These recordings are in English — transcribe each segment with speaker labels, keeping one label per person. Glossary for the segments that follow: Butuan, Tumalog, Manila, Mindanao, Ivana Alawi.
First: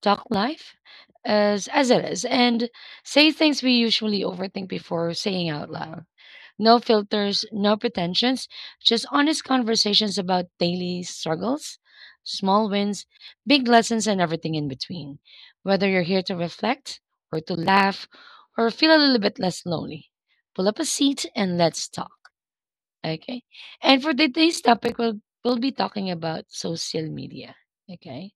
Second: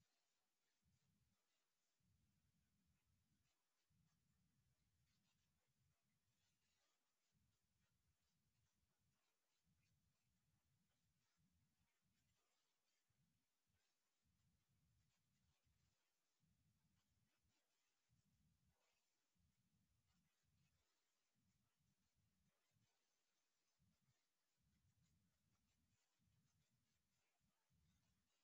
Speaker 1: talk life as it is, and say things we usually overthink before saying out loud. No filters, no pretensions, just honest conversations about daily struggles, small wins, big lessons, and everything in between. Whether you're here to reflect, or to laugh, or feel a little bit less lonely, pull up a seat and let's talk. Okay. And for today's topic, we'll be talking about social media. Okay.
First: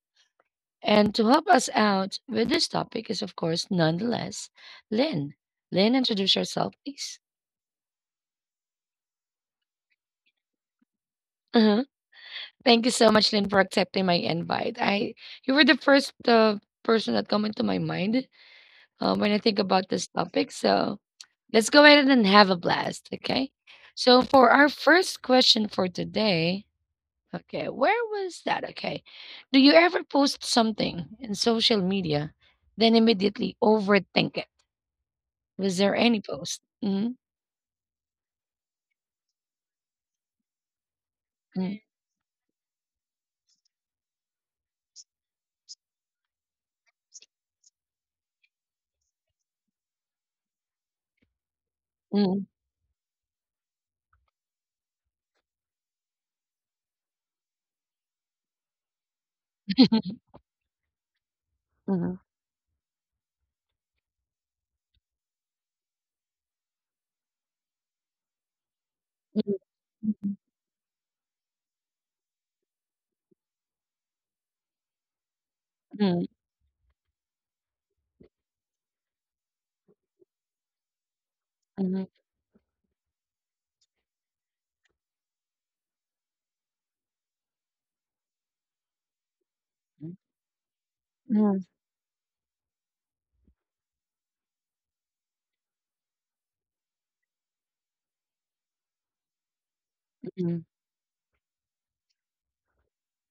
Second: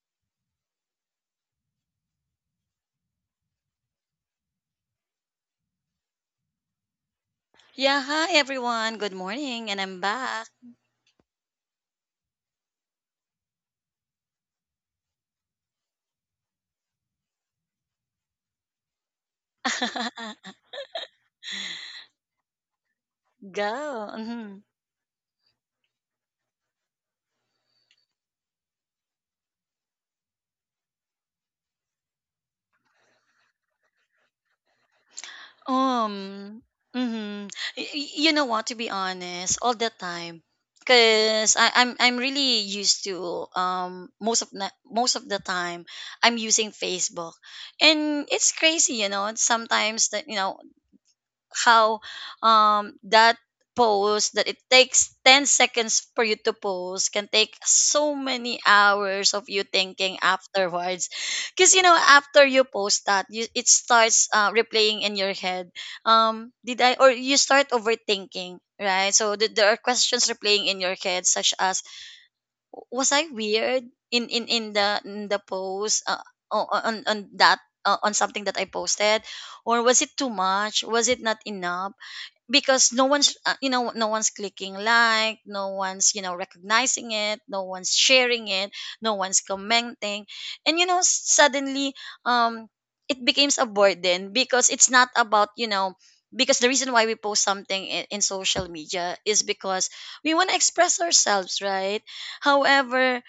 Speaker 1: And to help us out with this topic is, of course, nonetheless, Lynn. Lynn, introduce yourself, please.
Speaker 2: Yeah, hi everyone. Good morning, and I'm back.
Speaker 1: uh Thank you so much, Lynn, for accepting my invite. I, you were the first person that come into my mind when I think about this topic. So let's go ahead and have a blast, okay?
Speaker 2: Go.
Speaker 1: So for
Speaker 2: Mhm.
Speaker 1: our first question for today, okay, where was that? Okay, do you ever post something in social media, then immediately overthink it? Was there any post?
Speaker 2: Um.
Speaker 1: Mhm.
Speaker 2: hmm You know what? To be honest, all the time, because
Speaker 1: Mm.
Speaker 2: I'm really used to most of the time I'm using Facebook, and it's crazy, you know. Sometimes that you know how
Speaker 1: Mhm, mhm.
Speaker 2: that post that it takes 10 seconds for you to post can take so many hours of you thinking afterwards, because you know
Speaker 1: Mhm,
Speaker 2: after you post that, it starts replaying in your head. Did I or you start overthinking, right? So there are questions replaying in your head, such as: was I weird in the post,
Speaker 1: mhm,
Speaker 2: on that, on something that I posted, or was it too much, was it not
Speaker 1: mhm,
Speaker 2: enough?
Speaker 1: mhm,
Speaker 2: Because no one's no one's clicking like, no one's recognizing it, no one's sharing it, no one's commenting. And
Speaker 1: mhm,
Speaker 2: suddenly um it becomes a burden, because it's not about, because the reason why we post something in social media is because we want to
Speaker 1: mhm,
Speaker 2: express ourselves, right? However,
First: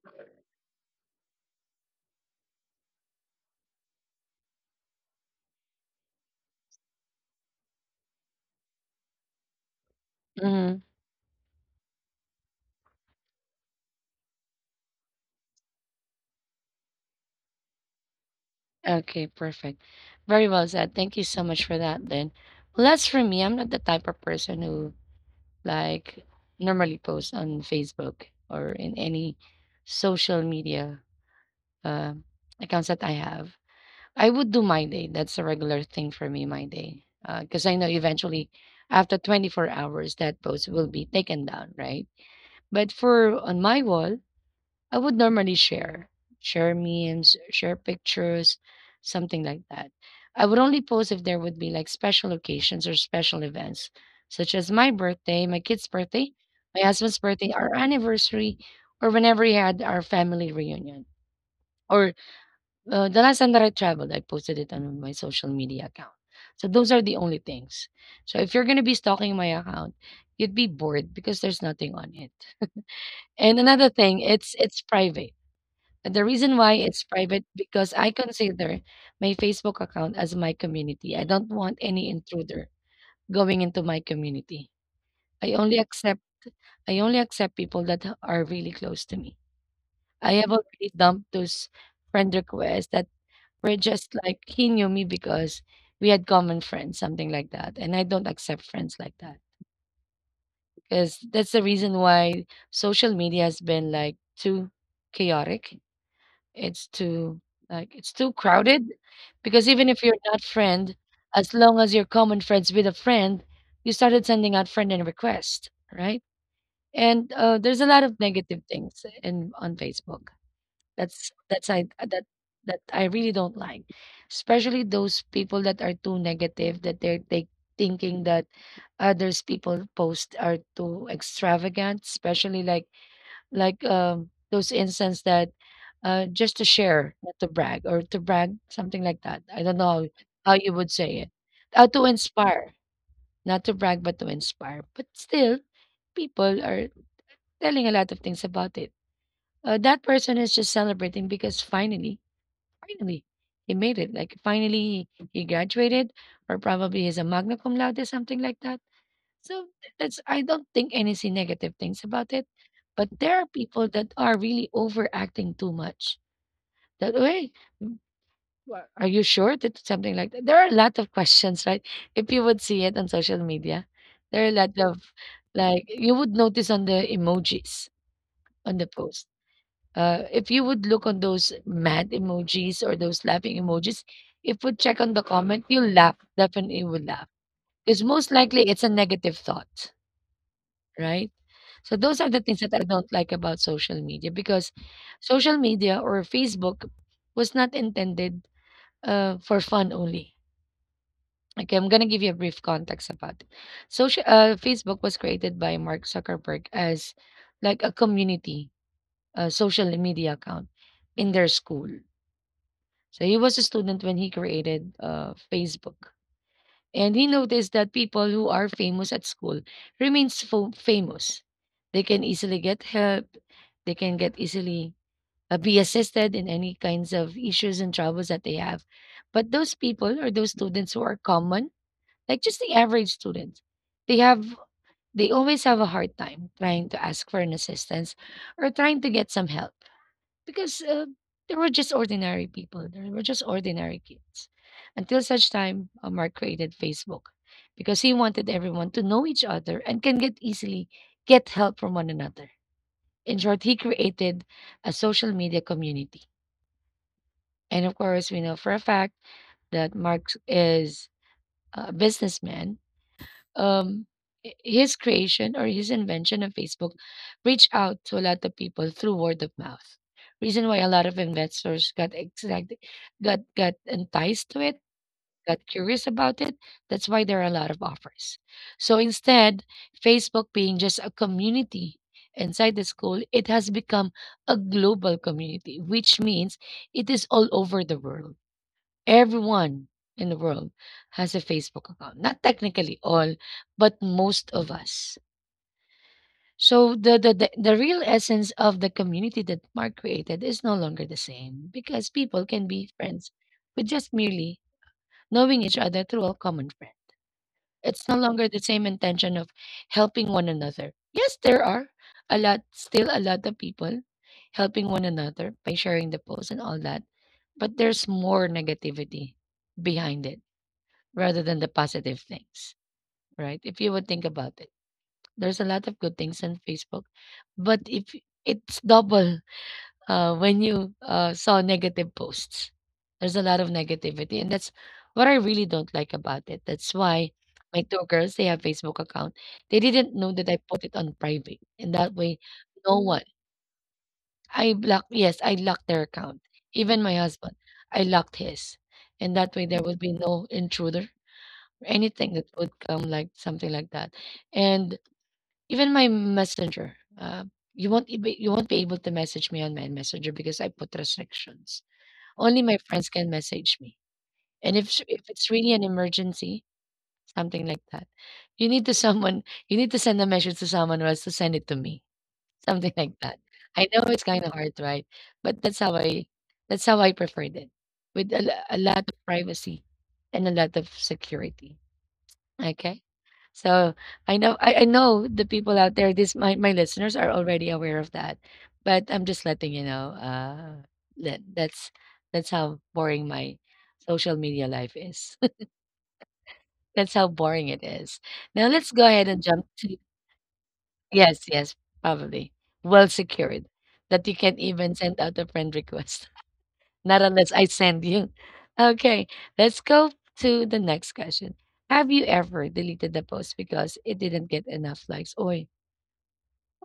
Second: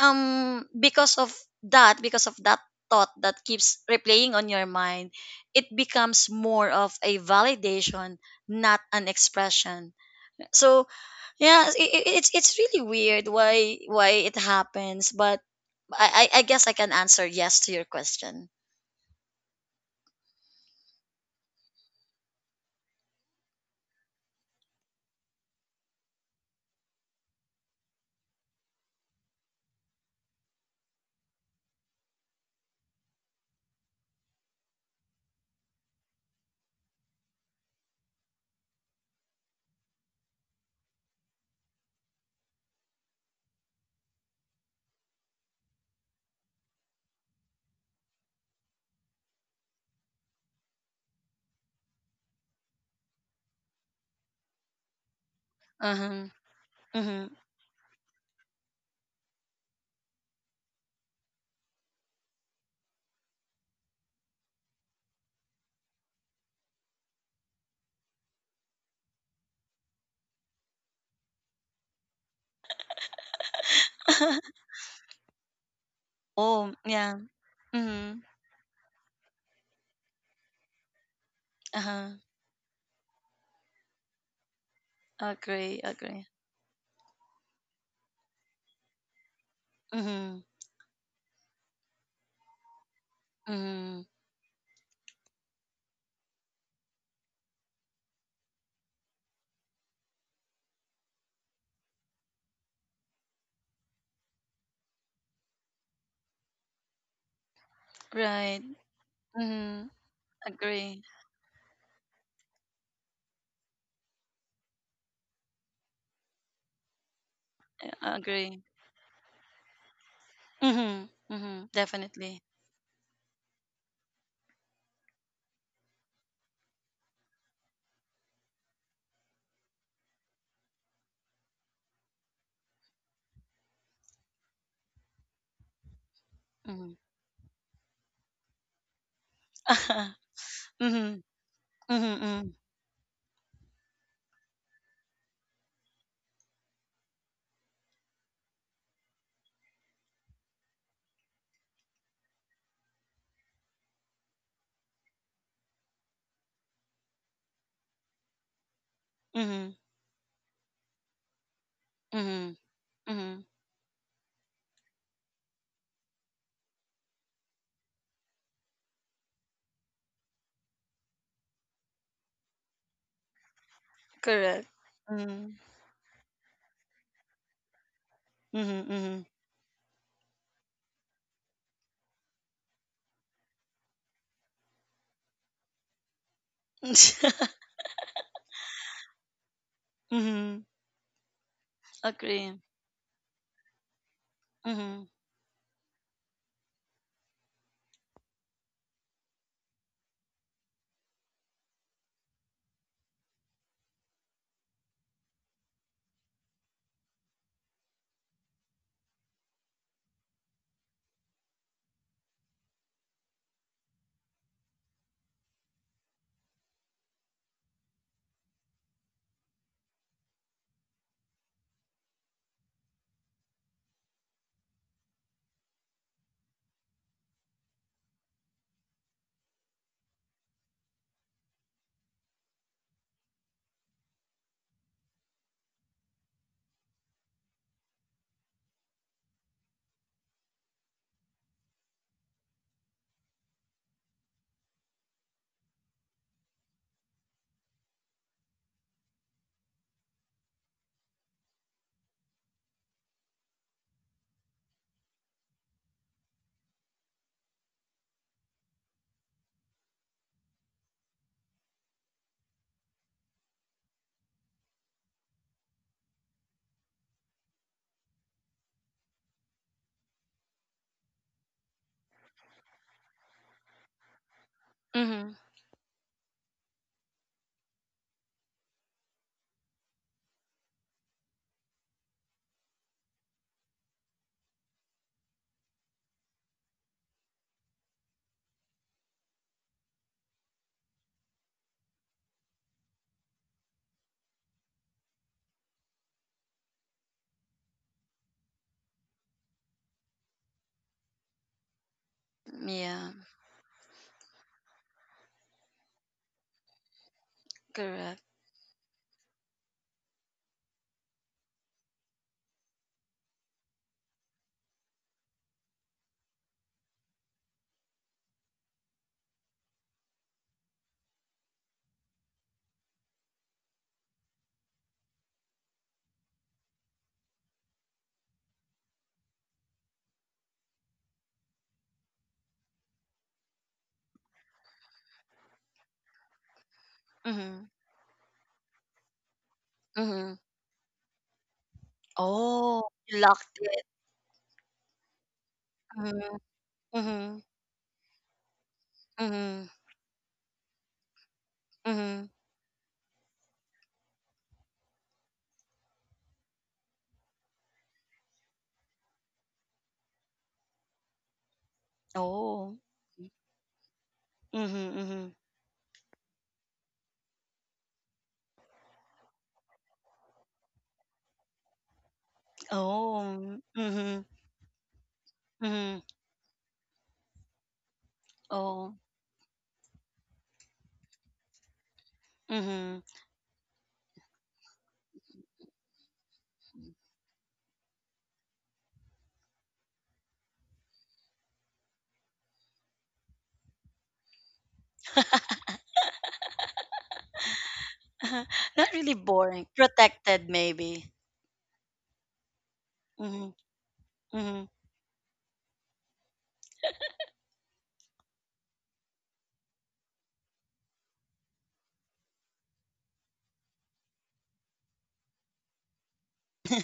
Speaker 2: um because of because of that thought that keeps replaying on your mind, it becomes more of a validation, not an expression.
Speaker 1: mhm.
Speaker 2: So yeah, it's really weird why it happens, but I guess I can answer yes to your question.
Speaker 1: Okay, perfect. Very well said. Thank you so much for that then. Well, as for me, I'm not the type of person who, like, normally posts on Facebook or in any social media uh, accounts that I have. I would do my day. That's a regular thing for me, my day. Because I know eventually after 24 hours, that post will be taken down, right? But for on my wall, I would normally share, share memes, share pictures, something like that. I would only post if there would be like special occasions or special events, such as my birthday, my kid's
Speaker 2: Uh-huh.
Speaker 1: birthday, my husband's
Speaker 2: Mm-hmm.
Speaker 1: birthday, our anniversary, or whenever we had our family reunion. Or the last time that I traveled, I posted it on my social media account. So those are the only things. So if you're gonna be stalking my account, you'd be bored because there's nothing on it. And another thing, it's private. And the reason why
Speaker 2: Oh,
Speaker 1: it's
Speaker 2: yeah.
Speaker 1: private, because I
Speaker 2: Mm-hmm.
Speaker 1: consider my Facebook account as my community. I don't want any
Speaker 2: Uh-huh.
Speaker 1: intruder going into my community. I only
Speaker 2: Agree.
Speaker 1: accept
Speaker 2: Agree.
Speaker 1: I only accept people that are really close to me. I
Speaker 2: Mm-hmm.
Speaker 1: have already dumped those friend requests that were
Speaker 2: Mm-hmm.
Speaker 1: just like he knew me because we had common friends, something like that. And I don't accept friends like that, because that's the reason why social media has been like too chaotic. It's too, like, it's too
Speaker 2: Right.
Speaker 1: crowded, because even
Speaker 2: Mm-hmm.
Speaker 1: if you're not friend,
Speaker 2: Agree.
Speaker 1: as long as you're common friends with a friend, you started sending out friend and request, right? And there's a lot of negative
Speaker 2: Agree.
Speaker 1: things in on Facebook.
Speaker 2: Mm-hmm. Mm-hmm.
Speaker 1: That's I that
Speaker 2: Definitely.
Speaker 1: that I really don't like, especially those people that are too negative, that they're they thinking that others people post are too extravagant, especially like those instances that, just to
Speaker 2: Mm-hmm.
Speaker 1: share, not to brag, or to brag, something like that. I don't know how you would say
Speaker 2: Mm-hmm.
Speaker 1: it. To
Speaker 2: Mm-hmm.
Speaker 1: inspire, not to brag, but to inspire. But still, people are telling a lot of things about it. That person is just celebrating because finally, finally, he made it. Like finally, he graduated, or probably he's a magna cum laude, something like that. So
Speaker 2: Mm-hmm.
Speaker 1: that's, I don't think anything negative things about it.
Speaker 2: Mm-hmm.
Speaker 1: But there
Speaker 2: Mm-hmm.
Speaker 1: are people that are really overacting too much. That way, what? Are you sure that something like that? There are a lot of questions, right? If you would see it on social media, there are a
Speaker 2: Correct.
Speaker 1: lot of,
Speaker 2: Mm-hmm.
Speaker 1: like, you would notice on the emojis on the
Speaker 2: Mm-hmm.
Speaker 1: post. If you would look on those mad emojis or those laughing emojis, if we check on the comment, you'll laugh. Definitely will laugh. Because most likely it's a negative thought,
Speaker 2: Mhm.
Speaker 1: right? So those are the things
Speaker 2: Agree.
Speaker 1: that I don't like about social media, because
Speaker 2: Mhm.
Speaker 1: social media or Facebook was not intended for fun only. Okay, I'm gonna give you a brief context about it. Social Facebook was created by Mark Zuckerberg as like a community, social media account in their school. So he was a student when he created Facebook, and he noticed that people who are famous at school remains famous. They can easily get help. They can get easily be assisted in any kinds of issues and troubles that they have. But those people, or those students who are common, like just the average student, they have, they always have a hard time trying to ask for an assistance or trying to get some help, because there were just ordinary people, there were just ordinary kids, until such time Mark created Facebook, because he wanted everyone to know each other and can get easily get help from one another. In short, he created a social media community. And of course, we know for a fact that Mark is a businessman. um, his creation or his invention of Facebook reached out to a lot of people through word of mouth. Reason why a lot of investors got excited, got enticed to it,
Speaker 2: Mhm.
Speaker 1: got curious about it. That's why there are a lot of offers. So instead, Facebook being just a community inside the school, it has become a global community, which means it is all over the world. Everyone in the world has a Facebook account. Not technically all, but most of us. So the real essence of the community that Mark created is no longer the same, because people can be
Speaker 2: Yeah.
Speaker 1: friends with just merely knowing each other through a common friend. It's no
Speaker 2: Correct.
Speaker 1: longer the same intention of helping one another. Yes, there are a lot still a lot of people helping one another by sharing the posts and all that, but there's more negativity behind it rather than the positive things, right? If you would think about it, there's a lot of good things on Facebook, but if it's double, when you saw negative posts, there's a lot of negativity, and that's what I really don't like about it. That's why
Speaker 2: Mhm.
Speaker 1: my two girls, they have Facebook account. They didn't know
Speaker 2: Mhm.
Speaker 1: that I put it on private, and that way,
Speaker 2: Oh,
Speaker 1: no
Speaker 2: you
Speaker 1: one.
Speaker 2: locked it.
Speaker 1: I block. Yes, I locked their
Speaker 2: Mhm.
Speaker 1: account. Even my
Speaker 2: Mhm.
Speaker 1: husband, I locked his, and that way
Speaker 2: Mhm.
Speaker 1: there would be no intruder,
Speaker 2: Mhm.
Speaker 1: anything that would come, like something like that. And even my messenger, you won't be able to message me on my messenger, because I put restrictions. Only my
Speaker 2: Oh.
Speaker 1: friends can message me. And if
Speaker 2: Mhm.
Speaker 1: s- if
Speaker 2: Mhm.
Speaker 1: it's really an emergency, something like that, you need to someone, you need to send a message to someone or else to send it to me, something like that.
Speaker 2: Oh.
Speaker 1: I know it's
Speaker 2: Mhm.
Speaker 1: kind of hard, right? But that's how
Speaker 2: Mhm.
Speaker 1: i that's how i preferred it, with a
Speaker 2: Oh.
Speaker 1: lot of privacy and a lot of security. Okay.
Speaker 2: Mhm.
Speaker 1: So I know the people out there, my listeners are already aware of that. But I'm just letting you know, that that's how boring my social media life is. That's how boring it is. Now
Speaker 2: Not
Speaker 1: let's go
Speaker 2: really
Speaker 1: ahead and jump
Speaker 2: boring.
Speaker 1: to.
Speaker 2: Protected, maybe.
Speaker 1: Yes, yes, probably. Well
Speaker 2: Mhm.
Speaker 1: secured. That you can
Speaker 2: Mhm.
Speaker 1: even send out a friend request. Not unless I send you. Okay, let's go to the next question. Have you ever deleted the post because it didn't get enough likes? Oi,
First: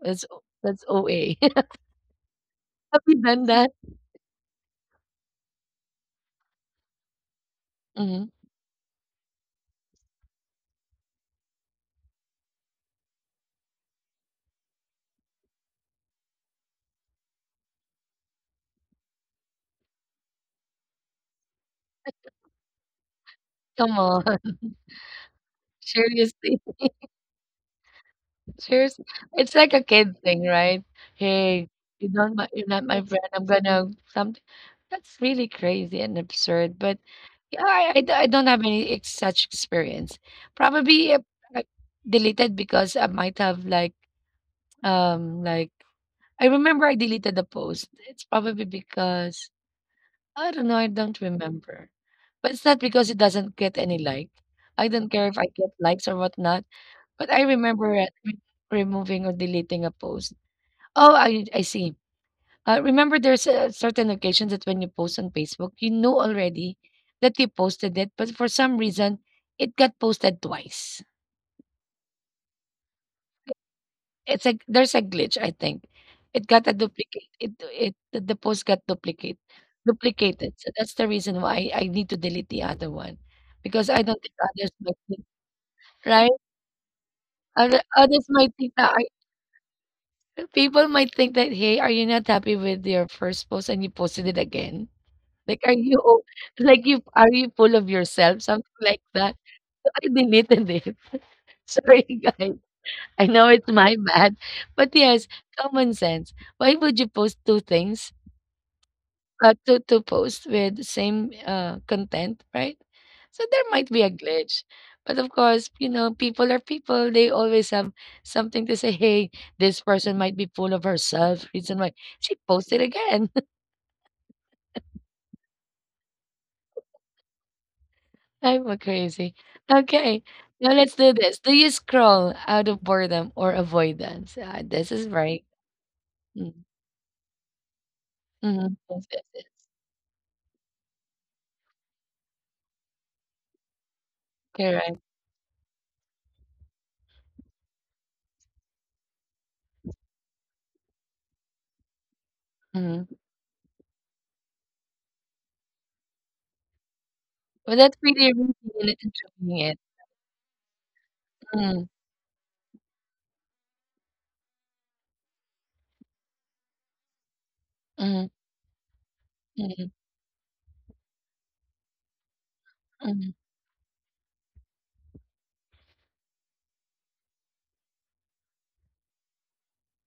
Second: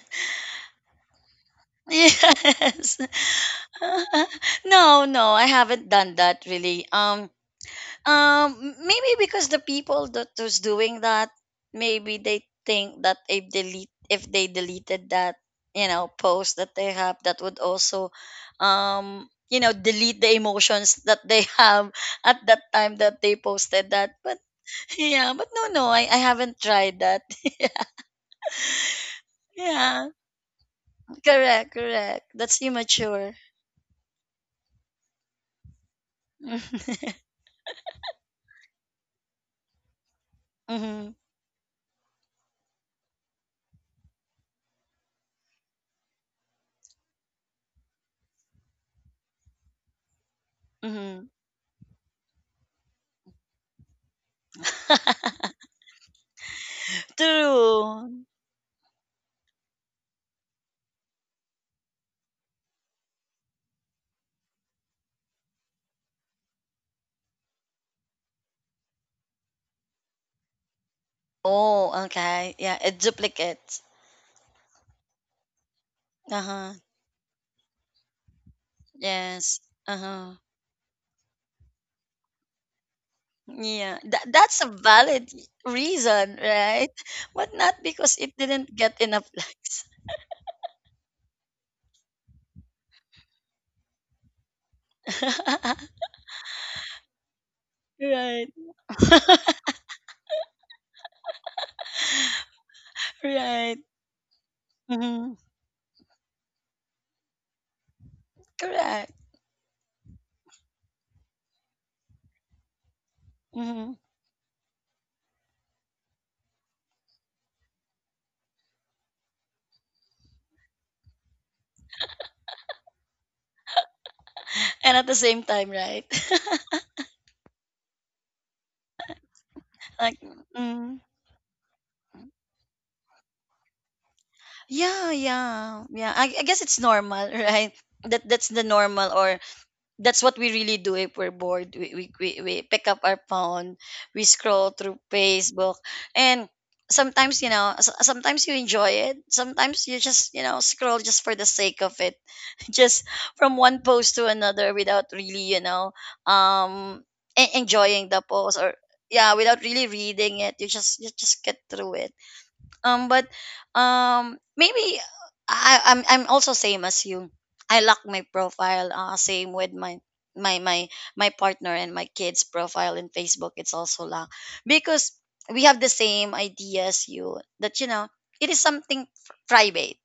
Speaker 1: that's that's OA.
Speaker 2: Yes.
Speaker 1: Have you done that?
Speaker 2: No, no, I haven't done that really.
Speaker 1: Hmm.
Speaker 2: Maybe because the people that was doing that, maybe they think that if they deleted that, post that they have, that would also, delete the emotions that they have at that time that they posted
Speaker 1: Come
Speaker 2: that. But
Speaker 1: on.
Speaker 2: yeah, but no, no, I haven't
Speaker 1: Seriously,
Speaker 2: tried that.
Speaker 1: seriously, it's like a
Speaker 2: Yeah,
Speaker 1: kid thing, right? Hey,
Speaker 2: correct,
Speaker 1: you
Speaker 2: correct.
Speaker 1: don't, my,
Speaker 2: That's
Speaker 1: you're not my friend.
Speaker 2: immature.
Speaker 1: I'm gonna something. That's really crazy and absurd, but yeah, I don't have any such experience.
Speaker 2: Mm-hmm,
Speaker 1: Probably I deleted because I might have like. Um, like, I remember I deleted the post. It's probably because I don't know, I don't
Speaker 2: mm-hmm.
Speaker 1: remember. But it's not because it doesn't get any like. I don't care if I get likes or whatnot. But I remember
Speaker 2: True.
Speaker 1: removing or deleting a post. Oh, I see. Remember, there's a certain occasions that when you post on Facebook, you know already that you posted it, but for some reason, it got posted twice.
Speaker 2: Oh, okay. Yeah, it duplicates.
Speaker 1: It's a There's a glitch, I think.
Speaker 2: Uh
Speaker 1: It got a
Speaker 2: huh.
Speaker 1: duplicate. It the post got duplicate
Speaker 2: Yes. Uh-huh.
Speaker 1: duplicated. So that's the reason why I need to delete the other one, because
Speaker 2: Yeah.
Speaker 1: I don't
Speaker 2: That
Speaker 1: think
Speaker 2: that's a
Speaker 1: others might think,
Speaker 2: valid
Speaker 1: right?
Speaker 2: reason, right? But
Speaker 1: Other,
Speaker 2: not because
Speaker 1: others
Speaker 2: it
Speaker 1: might
Speaker 2: didn't
Speaker 1: think that
Speaker 2: get enough likes.
Speaker 1: people might think that, hey, are you not happy with your first post and you posted it again? Like, are you like you are you full of yourself?
Speaker 2: Right.
Speaker 1: Something like that. So I deleted it. Sorry, guys. I know it's
Speaker 2: Right.
Speaker 1: my bad, but yes,
Speaker 2: Hmm.
Speaker 1: common sense. Why would you post two things?
Speaker 2: Correct.
Speaker 1: To post with the same, content, right? So there might
Speaker 2: Hmm.
Speaker 1: be a glitch. But of course, people are people. They always have something to say. Hey, this person might be full of herself. Reason why she posted again.
Speaker 2: And at the same time, right?
Speaker 1: I'm a crazy. Okay,
Speaker 2: Like,
Speaker 1: now let's
Speaker 2: mm,
Speaker 1: do this. Do you scroll out of boredom or avoidance? This is
Speaker 2: yeah,
Speaker 1: right.
Speaker 2: yeah, yeah. I
Speaker 1: Mm,
Speaker 2: guess it's normal, right? That's the
Speaker 1: mhm, yes,
Speaker 2: normal,
Speaker 1: yes,
Speaker 2: or
Speaker 1: yes.
Speaker 2: that's what we really do if we're bored. We pick up our phone, we scroll
Speaker 1: Correct.
Speaker 2: through Facebook, and sometimes, sometimes you enjoy it. Sometimes you just, you know, scroll just for the sake of it, just
Speaker 1: Mhm.
Speaker 2: from one post to another without really, you know, um,
Speaker 1: Well, that's
Speaker 2: enjoying the
Speaker 1: really reading
Speaker 2: post, or
Speaker 1: it and
Speaker 2: yeah,
Speaker 1: enjoying
Speaker 2: without
Speaker 1: it.
Speaker 2: really reading it. You just get
Speaker 1: Mm,
Speaker 2: through it. But maybe I'm also same as you. I lock my
Speaker 1: mhm,
Speaker 2: profile. Same with
Speaker 1: mhm,
Speaker 2: my my partner and my kids' profile in
Speaker 1: mhm,
Speaker 2: Facebook. It's also locked, because we have the same idea as you, that you know it is something private,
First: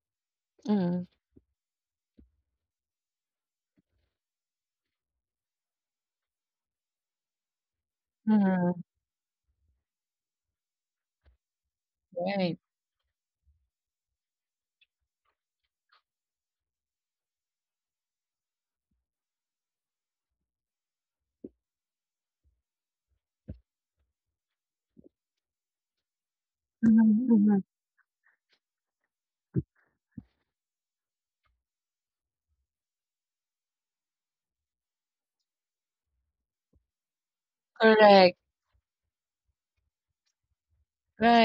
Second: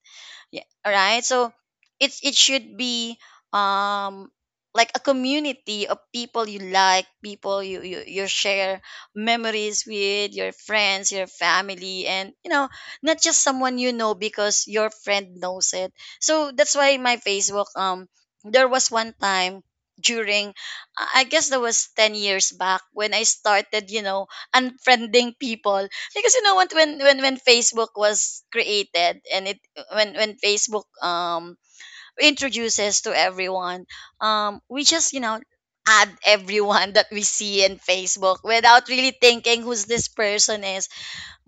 Speaker 2: yeah, all
Speaker 1: mhm,
Speaker 2: right. So it should be um like a community of people you like, people you, you you share
Speaker 1: mhm.
Speaker 2: memories with, your friends, your family, and, you
Speaker 1: Right.
Speaker 2: know, not just someone you know because your friend knows it. So that's why my Facebook, there was one time during I guess that was 10 years back when I started, you know, unfriending people, because you know what, when when
Speaker 1: Mhm,
Speaker 2: when
Speaker 1: mhm.
Speaker 2: Facebook was created, and it when Facebook introduces to everyone, we just, you know, add everyone that we see in Facebook
Speaker 1: Correct.
Speaker 2: without really thinking who's this person is.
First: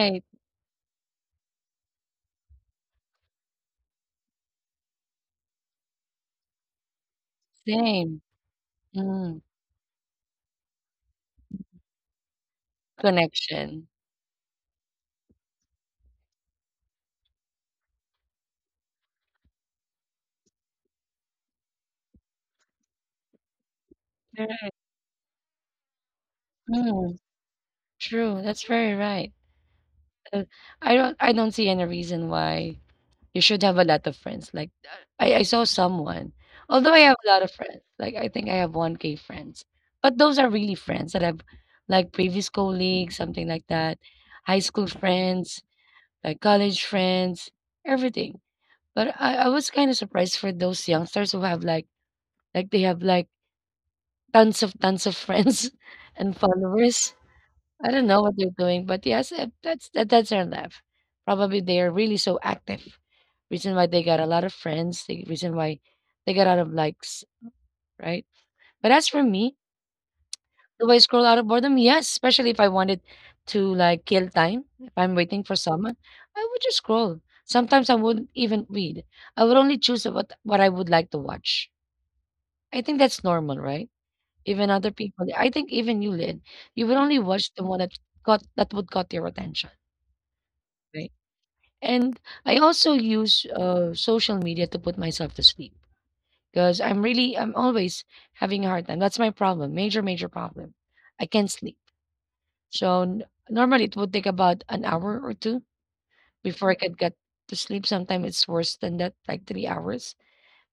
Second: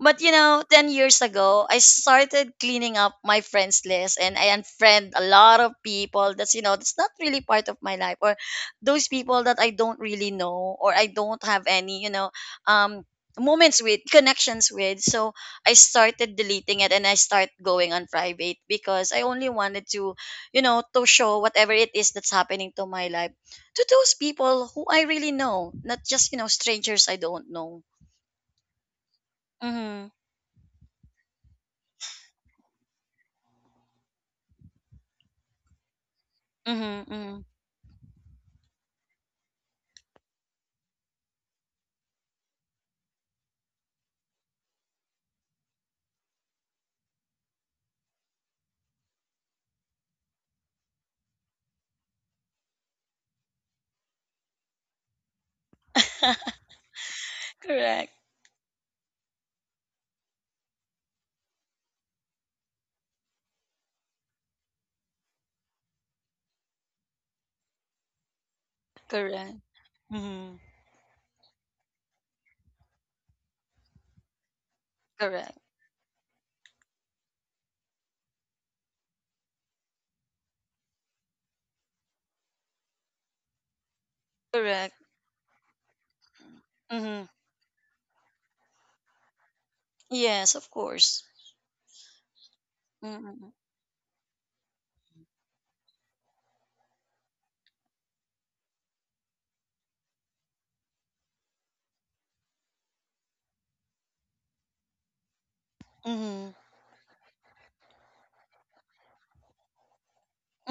Speaker 2: But you know, 10 years ago, I started cleaning up my friends list and I unfriend a lot of people that's, you know, that's not really part of my life,
Speaker 1: Same.
Speaker 2: or those
Speaker 1: Mm.
Speaker 2: people that I don't really know or I don't have any, you know, um, moments
Speaker 1: Connection.
Speaker 2: with connections with. So I started deleting it and I start going on private, because I only wanted to, you know, to show whatever it is that's happening to my life to those people
Speaker 1: Correct.
Speaker 2: who I really know, not just, you know, strangers I
Speaker 1: Mm.
Speaker 2: don't know.
Speaker 1: True. That's very right.
Speaker 2: Mm-hmm.
Speaker 1: Uh, I don't see any reason why you should have a lot of friends. Like I saw someone. Although I
Speaker 2: Mm-hmm.
Speaker 1: have a
Speaker 2: Mm-hmm.
Speaker 1: lot of friends, like I think I have 1K friends. But those are really friends that I've, like previous colleagues, something like that, high school friends, like college friends, everything. But I was kind of surprised for those youngsters who have like— like, they have, like, tons of friends and followers. I don't
Speaker 2: Correct,
Speaker 1: know what they're doing, but yes, that's their life. Probably they are really so active. Reason why they got a lot of friends, the reason why they got a lot of likes, right? But as for
Speaker 2: correct.
Speaker 1: me,
Speaker 2: Mm-hmm.
Speaker 1: do I scroll out of boredom? Yes, especially if I wanted to, like, kill time. If I'm waiting for
Speaker 2: Correct,
Speaker 1: someone, I would just scroll. Sometimes I wouldn't even read. I would only choose what I would like to watch. I think that's normal, right? Even other
Speaker 2: correct.
Speaker 1: people, I think even you, Lynn, you would only
Speaker 2: Mm-hmm.
Speaker 1: watch the one that got— that would got your attention,
Speaker 2: Yes, of
Speaker 1: right?
Speaker 2: course.
Speaker 1: And I also use
Speaker 2: Mm-hmm.
Speaker 1: social media to put myself to sleep because I'm always having a hard time. That's my problem, major major problem. I can't sleep. So normally it would take about an hour or two
Speaker 2: Mm-hmm.
Speaker 1: before I could get to sleep. Sometimes it's worse than that, like 3 hours.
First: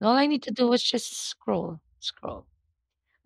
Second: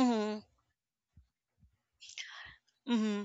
Speaker 1: And all I need to do is just scroll, scroll.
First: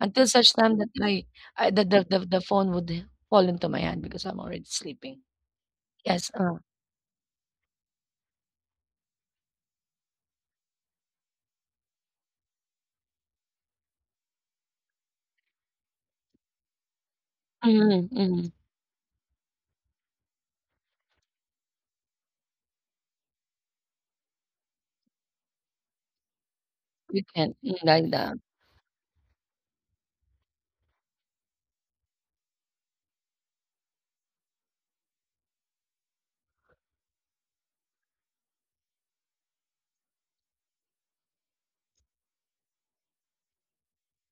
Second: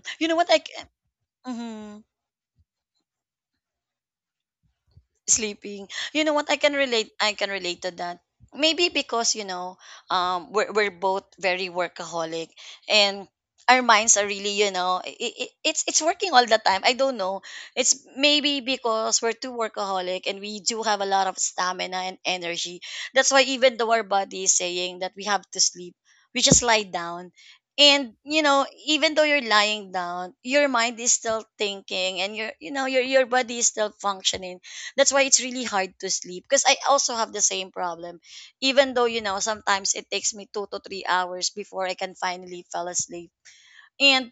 Speaker 1: Until
Speaker 2: know what
Speaker 1: such
Speaker 2: I
Speaker 1: time
Speaker 2: can.
Speaker 1: that I I the
Speaker 2: Mm-hmm.
Speaker 1: the the the phone would fall into my hand because I'm already sleeping.
Speaker 2: Sleeping. You
Speaker 1: Yes,
Speaker 2: know what? I can relate. I can relate to that. Maybe because, you know, we're both very workaholic, and our minds are really, you know, it's working all the time. I don't know. It's
Speaker 1: mhm, mhm.
Speaker 2: maybe because we're too workaholic and we do have a lot of stamina and energy. That's why, even though our body is saying that we have to sleep, we just lie
Speaker 1: We
Speaker 2: down.
Speaker 1: can mm, like
Speaker 2: And
Speaker 1: that.
Speaker 2: you know, even though you're lying down, your mind is still thinking, and your, you know, your body is still functioning. That's why it's really hard to sleep, because I also have the same problem, even though you know sometimes it takes me 2 to 3 hours before I can finally fall asleep. And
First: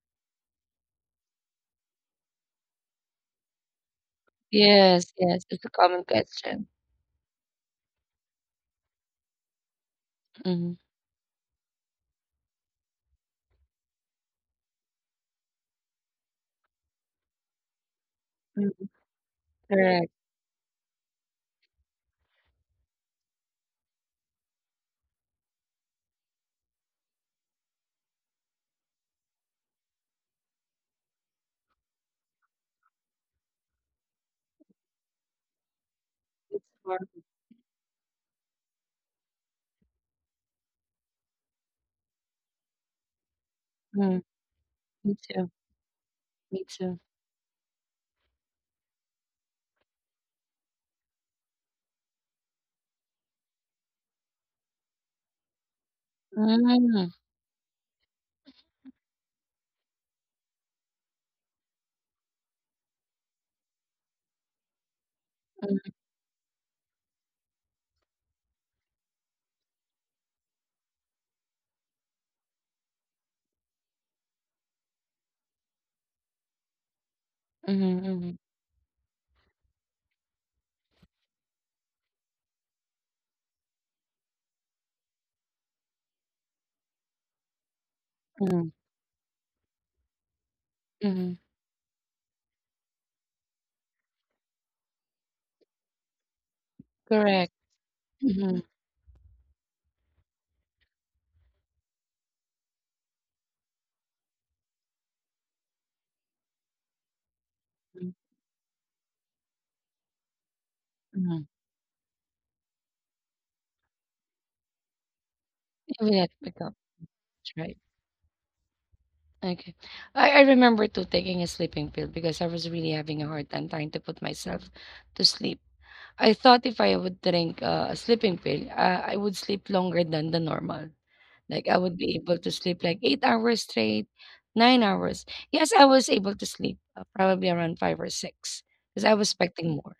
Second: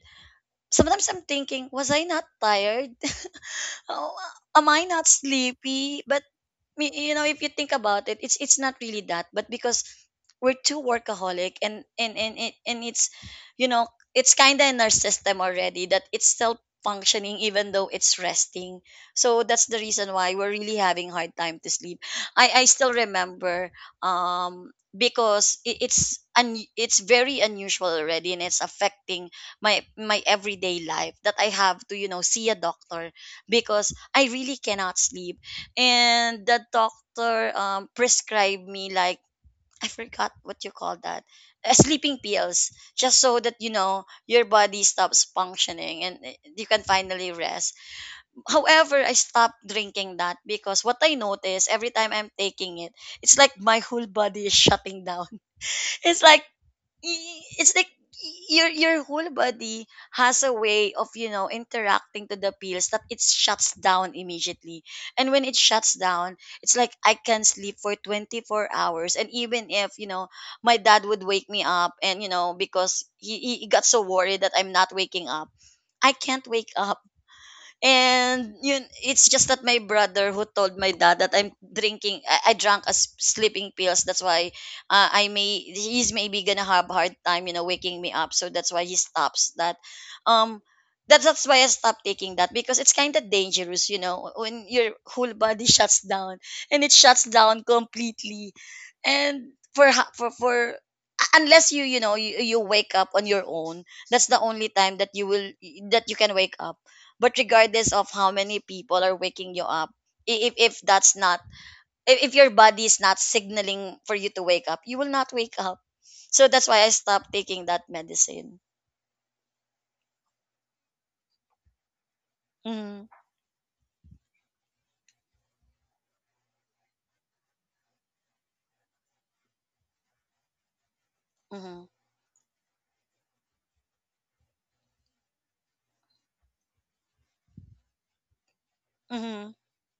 Speaker 2: sometimes I'm thinking, was I not tired? Oh, am I not
Speaker 1: Yes, yes, it's a
Speaker 2: sleepy?
Speaker 1: common
Speaker 2: But
Speaker 1: question.
Speaker 2: you know, if you think about it, it's not really that, but because we're
Speaker 1: Mhm,
Speaker 2: too workaholic, and it's, you know it's kind of in our system already that it's still functioning, even though it's resting.
Speaker 1: mm,
Speaker 2: So that's the
Speaker 1: correct.
Speaker 2: reason why we're really having hard time to sleep. I still remember, because it's very unusual already, and it's affecting my everyday life, that I have to, you know, see a doctor, because I really cannot sleep. And the
Speaker 1: It's for
Speaker 2: doctor prescribed me like, I forgot what you call that, sleeping pills, just so that, you know,
Speaker 1: mm,
Speaker 2: your body
Speaker 1: me
Speaker 2: stops
Speaker 1: too,
Speaker 2: functioning, and
Speaker 1: me
Speaker 2: you can
Speaker 1: too.
Speaker 2: finally rest. However, I stopped drinking that, because what I noticed every time I'm taking it, it's like my whole body is shutting down. It's like
Speaker 1: Mm,
Speaker 2: it's like your whole body has a way of, you know, interacting to the pills, that it shuts down immediately. And when it
Speaker 1: mm,
Speaker 2: shuts down, it's like I can sleep for 24 hours, and even if, you know, my dad would wake me up, and you know, because he got so worried that I'm not waking up, I can't wake up.
Speaker 1: mhm, mhm,
Speaker 2: And yun, it's just that my brother who told my dad that I'm drinking, I drank as sleeping pills. That's why, he's maybe gonna have hard time, you know, waking me up. So
Speaker 1: mhm,
Speaker 2: that's why he stops that. Um,
Speaker 1: mhm,
Speaker 2: that's why I stopped taking that, because it's kind of dangerous, you know, when your whole body shuts down, and it shuts
Speaker 1: correct.
Speaker 2: down completely.
Speaker 1: Mhm,
Speaker 2: And for, unless you, you know, you wake up on your own, that's the only time that you will that you can wake up, but regardless of
Speaker 1: mhm,
Speaker 2: how many people are waking you up, i- if if that's not
Speaker 1: mhm.
Speaker 2: if your body is not signaling for you to wake up, you will not wake up.
Speaker 1: Even at
Speaker 2: So
Speaker 1: pick
Speaker 2: that's
Speaker 1: up.
Speaker 2: why I stopped
Speaker 1: That's
Speaker 2: taking
Speaker 1: right.
Speaker 2: that medicine.
Speaker 1: Okay. I remember too taking a sleeping pill because I was really
Speaker 2: Mm-hmm.
Speaker 1: having a hard time trying to put myself to sleep. I thought if I would drink a sleeping pill, I would sleep longer than the normal. Like I
Speaker 2: Mm-hmm.
Speaker 1: would be able to sleep like 8 hours straight, 9 hours. Yes, I was able to sleep probably around five or six because I was
Speaker 2: Mm-hmm.
Speaker 1: expecting more.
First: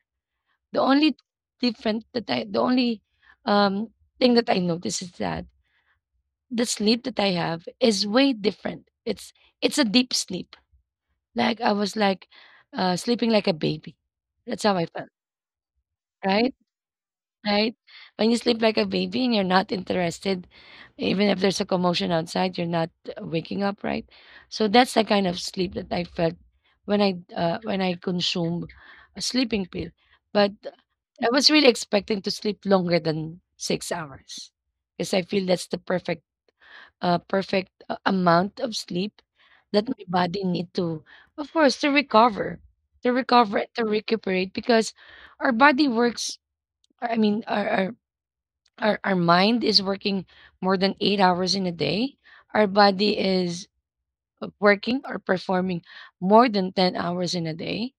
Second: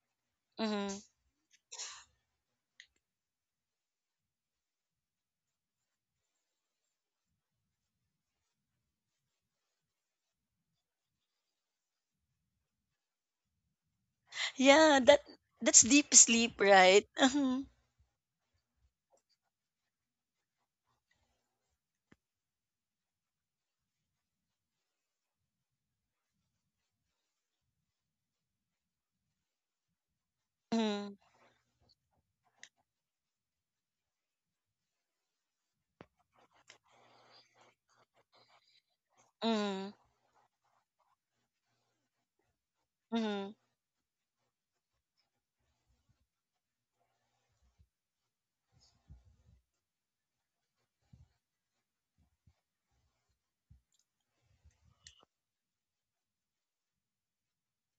Speaker 1: The
Speaker 2: Mm-hmm.
Speaker 1: only different that I— the only um, thing that I noticed is that the sleep that I have is way different. It's— it's a deep sleep. Like I was like sleeping like a baby. That's how I
Speaker 2: Yeah,
Speaker 1: felt,
Speaker 2: that's deep
Speaker 1: right?
Speaker 2: sleep, right? Mm-hmm.
Speaker 1: Right? When you sleep like a baby and you're not interested, even if there's a commotion outside, you're not waking up, right? So that's the kind of sleep that I felt when I consumed a sleeping pill. But
Speaker 2: Mm-hmm.
Speaker 1: I was really expecting to sleep longer than 6 hours, because I feel that's the perfect perfect amount of sleep that
Speaker 2: Mm-hmm.
Speaker 1: my body need to, of course, to recover, to
Speaker 2: Mm-hmm.
Speaker 1: recover, to recuperate, because our body works. I mean, our our mind is working more than 8 hours in a day. Our body is working or performing more than 10 hours in a day,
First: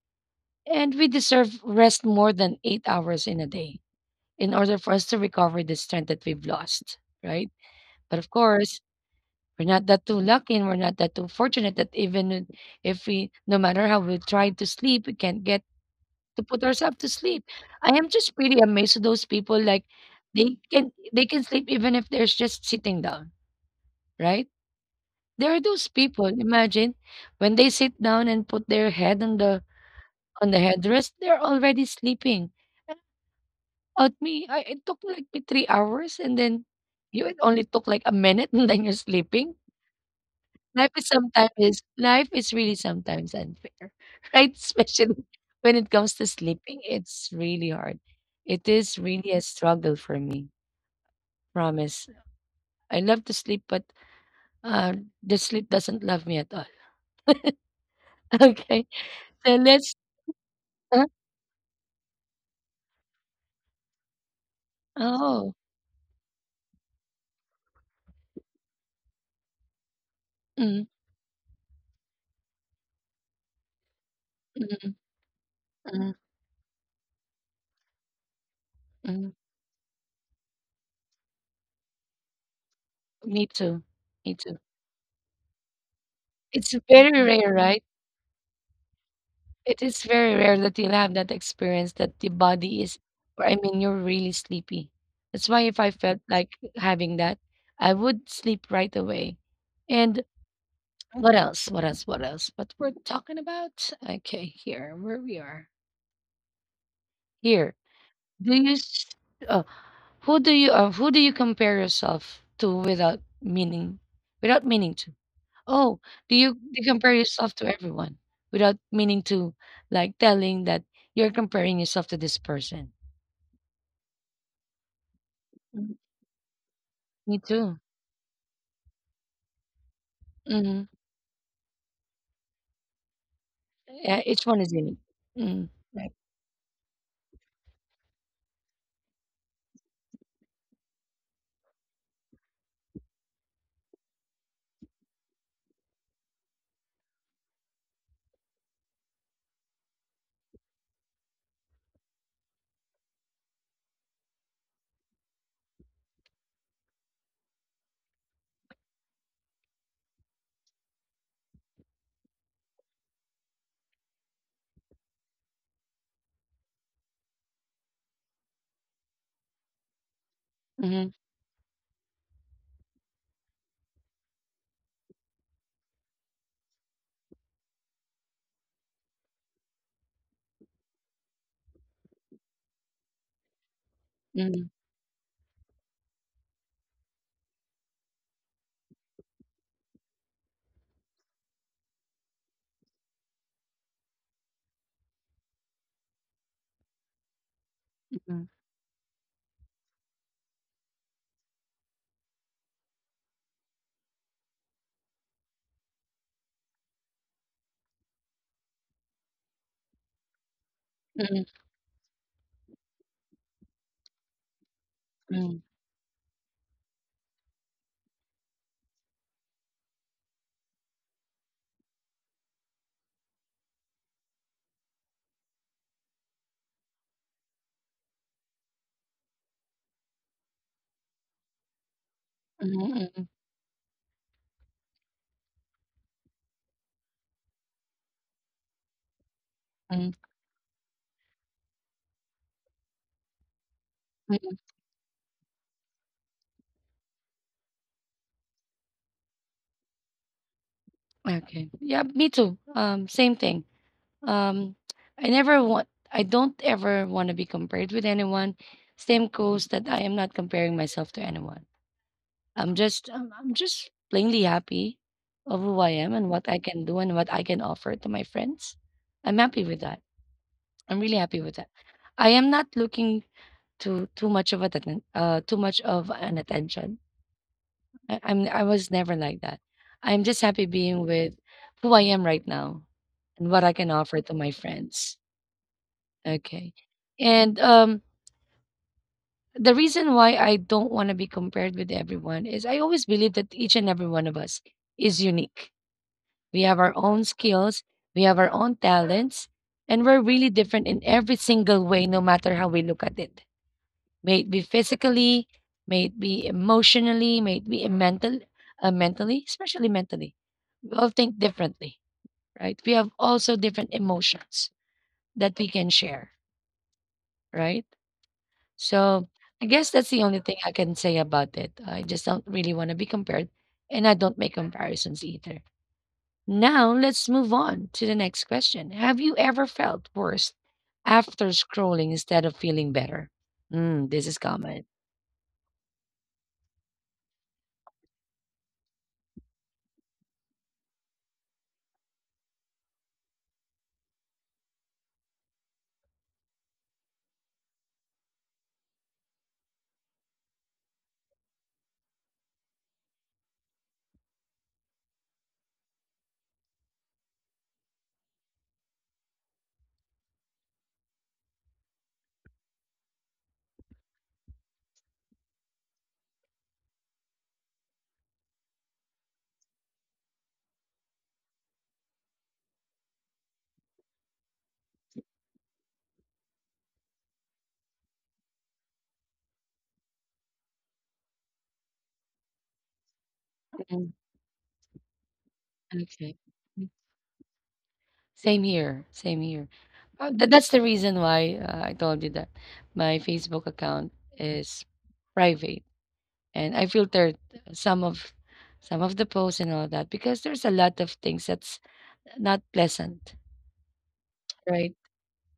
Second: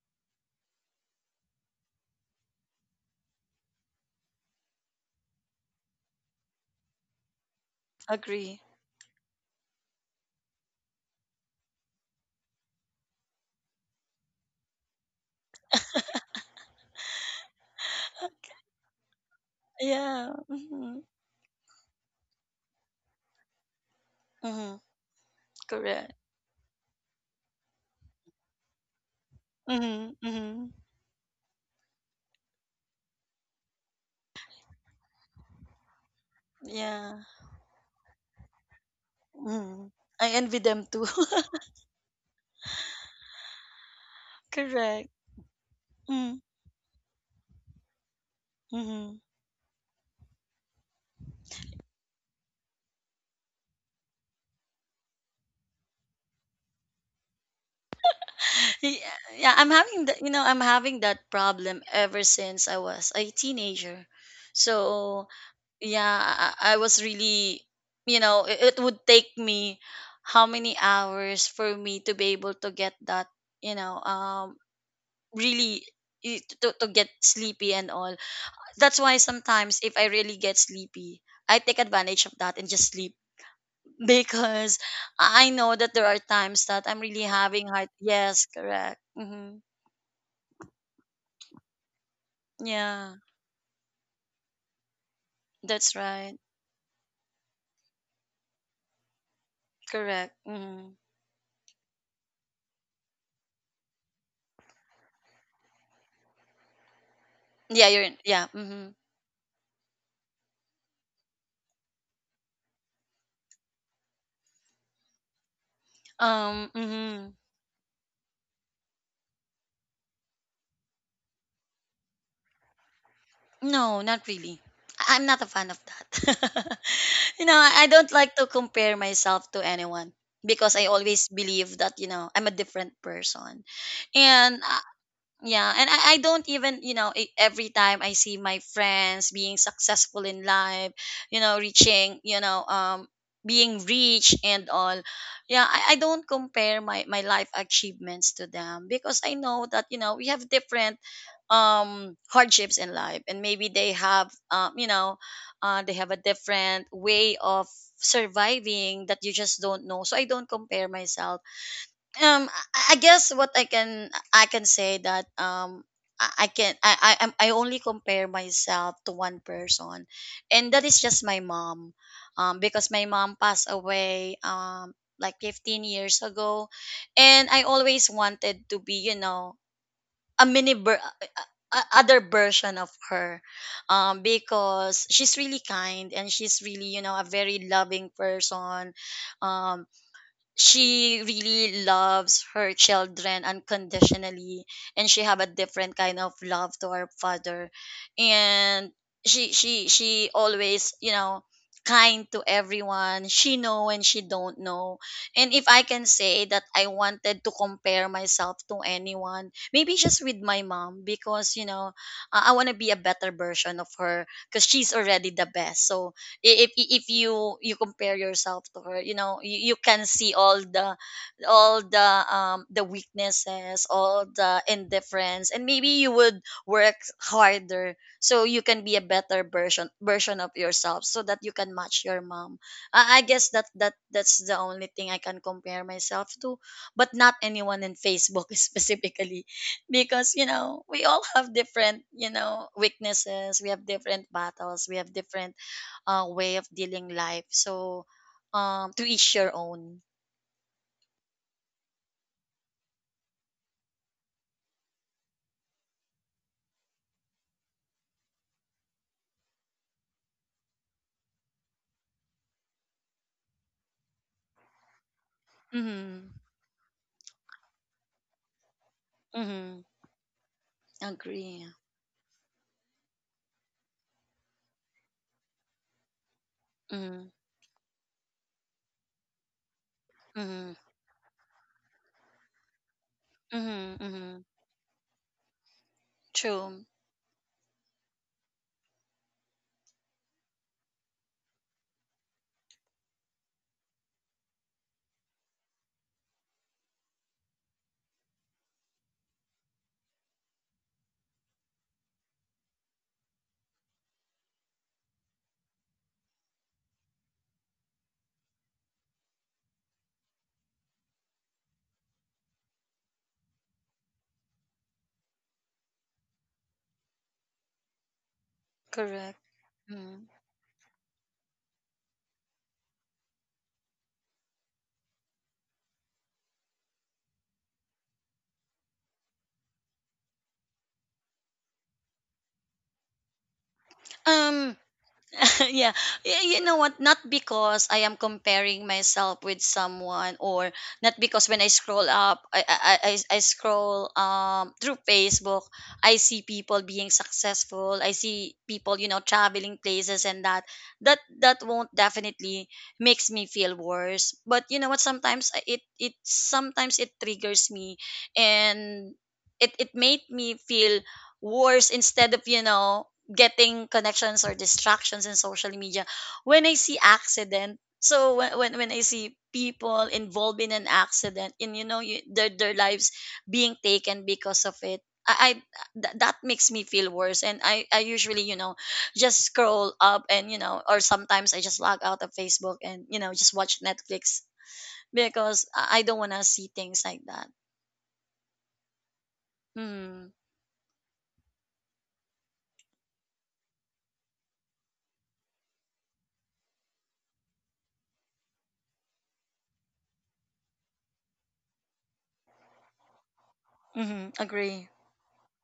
Speaker 1: and we deserve rest more than 8 hours in a day in order for us to recover the strength that we've lost, right? But of
Speaker 2: Agree.
Speaker 1: course, we're not that too lucky and we're not that too fortunate that even if we— no matter how we try to sleep, we can't get to put ourselves to sleep. I am just really amazed at those people, like
Speaker 2: Yeah.
Speaker 1: they can
Speaker 2: Mm-hmm.
Speaker 1: they can sleep even if they're just sitting down, right?
Speaker 2: Mm-hmm.
Speaker 1: There are those
Speaker 2: Correct.
Speaker 1: people, imagine when they sit down and put their head on the—
Speaker 2: Mm-hmm.
Speaker 1: on the
Speaker 2: Mm-hmm.
Speaker 1: headrest, they're already sleeping. And— out me, I, it took like me 3 hours, and then
Speaker 2: Yeah.
Speaker 1: you— it only took like a minute and then you're sleeping.
Speaker 2: Mm-hmm. I envy them
Speaker 1: Life
Speaker 2: too.
Speaker 1: is sometimes— is life is really sometimes unfair, right?
Speaker 2: Correct.
Speaker 1: Especially when it comes to
Speaker 2: Mm-hmm.
Speaker 1: sleeping, it's really hard. It is
Speaker 2: Mm-hmm.
Speaker 1: really a struggle for me. Promise. I love to sleep, but uh, the sleep doesn't love me at all. Okay,
Speaker 2: Y- yeah,
Speaker 1: so let's.
Speaker 2: I'm having
Speaker 1: Uh,
Speaker 2: that problem ever since I was a teenager, so
Speaker 1: oh,
Speaker 2: yeah. I was really, you know, it would take me how many
Speaker 1: mm,
Speaker 2: hours for me to be able to get that, you know,
Speaker 1: mm,
Speaker 2: really
Speaker 1: mm,
Speaker 2: to get sleepy and all. That's why
Speaker 1: mm.
Speaker 2: sometimes if I really get sleepy, I take advantage of that and just sleep.
Speaker 1: Me too. Me too.
Speaker 2: Because I know that there are times
Speaker 1: It's
Speaker 2: that I'm
Speaker 1: very
Speaker 2: really
Speaker 1: rare,
Speaker 2: having
Speaker 1: right?
Speaker 2: hard. Yes, correct. Hmm.
Speaker 1: It is very rare that you'll have that experience that the body is,
Speaker 2: Yeah.
Speaker 1: or I mean, you're really sleepy. That's why if I
Speaker 2: That's
Speaker 1: felt
Speaker 2: right.
Speaker 1: like having that, I would sleep right away. And
Speaker 2: Correct. Hmm.
Speaker 1: what else? What else? What else? What we're talking about? Okay, here, where we are. Here,
Speaker 2: Yeah, you're in. Yeah.
Speaker 1: do you?
Speaker 2: Hmm.
Speaker 1: s- Uh, who do you? Who do you compare yourself to without meaning? Without meaning to? Oh, do you
Speaker 2: Um.
Speaker 1: do you compare
Speaker 2: hmm
Speaker 1: yourself to everyone without meaning to, like, telling that you're comparing yourself to this person?
Speaker 2: No, not really. I'm not a fan of
Speaker 1: Mhm.
Speaker 2: that.
Speaker 1: Me
Speaker 2: You know,
Speaker 1: too.
Speaker 2: I don't like to compare myself to anyone, because I
Speaker 1: Mhm.
Speaker 2: always believe that, you know, I'm a different person,
Speaker 1: Yeah, each
Speaker 2: and
Speaker 1: one is
Speaker 2: I...
Speaker 1: unique. Mm.
Speaker 2: Yeah, and
Speaker 1: Right.
Speaker 2: I don't even, you know, every time I see my friends being successful in life, you know, reaching, you know, being rich and all. Yeah, I don't compare my life achievements to them, because I know that, you know, we have different hardships in life, and maybe they have they have a different way of surviving that you just don't know. So I don't compare myself. I guess what I can say that I can I only compare myself to one person, and that is just
Speaker 1: Mhm,
Speaker 2: my mom, because my mom passed away like 15 years ago, and I always wanted to be a mini ver- a- other version of her,
Speaker 1: mhm,
Speaker 2: because she's really kind and she's really a very loving person, um she really loves her children unconditionally, and she have a different kind of love to her father,
Speaker 1: mhm,
Speaker 2: and she always kind to everyone she know and she don't know. And if I can say that I wanted to compare myself to anyone, maybe just with my mom, because you
Speaker 1: mhm,
Speaker 2: know I want to be a better version of her because she's already the
Speaker 1: mhm,
Speaker 2: best. So if you compare yourself to her, you know you can see all the the weaknesses, all the indifference, and maybe you would work harder so you can be a better version of yourself so that you can match your mom. I guess
Speaker 1: mhm,
Speaker 2: that's the only thing I can compare myself to, but not anyone in facebook specifically, because
Speaker 1: mhm,
Speaker 2: you know we all have different, you know, weaknesses, we have different
Speaker 1: mhm.
Speaker 2: battles, we have different way of dealing life. So, to each your own.
Speaker 1: Okay. Yeah, me too. Same thing. Um, I never want— I don't ever want to be compared with anyone. Same goes that I am not comparing myself to anyone. I'm just plainly happy of who I am
Speaker 2: Mm-hmm.
Speaker 1: and what I can do and what I can offer to my friends. I'm happy
Speaker 2: Mm-hmm.
Speaker 1: with that. I'm really happy
Speaker 2: Agree.
Speaker 1: with that. I am not looking to too much of a too much of an attention.
Speaker 2: Mm-hmm.
Speaker 1: I I was never like that. I'm just
Speaker 2: Mm-hmm.
Speaker 1: happy being with who I am right now and what I
Speaker 2: Mm-hmm.
Speaker 1: can offer
Speaker 2: Mm-hmm.
Speaker 1: to my friends.
Speaker 2: True.
Speaker 1: Okay. And the reason why I don't want to be compared with everyone is I always believe that each and every one of us is unique. We have our own skills, we have our own talents, and we're really different in every single way, no matter how we look at it. May it be physically, may it be emotionally, may it be mentally, especially mentally. We all think differently, right? We have also different emotions that we can share, right? So
Speaker 2: Correct.
Speaker 1: I guess that's
Speaker 2: Mm.
Speaker 1: the only thing I can say about it. I just don't really want to be compared, and I don't make comparisons either. Now let's move on to the next question. Have you ever felt worse after scrolling instead of feeling better? Mm, this is
Speaker 2: Um.
Speaker 1: common.
Speaker 2: Yeah. You know what? Not because I am comparing myself with someone, or not because when I scroll up, I I scroll through Facebook, I see people being successful. I see people, you know, traveling places and that. That won't definitely makes me feel worse. But you know what? Sometimes it it sometimes it triggers me, and it made me feel worse instead of, you know, getting connections or distractions in social media, when I see accident. So when I see people involved in an accident, and you know, their lives being taken because of it, I, I that makes me feel worse. And I usually, you know, just scroll up, and you know, or sometimes I just log out of facebook and, you know, just watch
Speaker 1: Mm.
Speaker 2: netflix, because I don't want
Speaker 1: Okay.
Speaker 2: to see things like that.
Speaker 1: Same here, same here.
Speaker 2: Mm.
Speaker 1: That's the reason why I told you that my Facebook account is private, and I filtered some of some of the posts and all that because there's a lot of things that's not pleasant,
Speaker 2: Mm-hmm. Agree.
Speaker 1: right?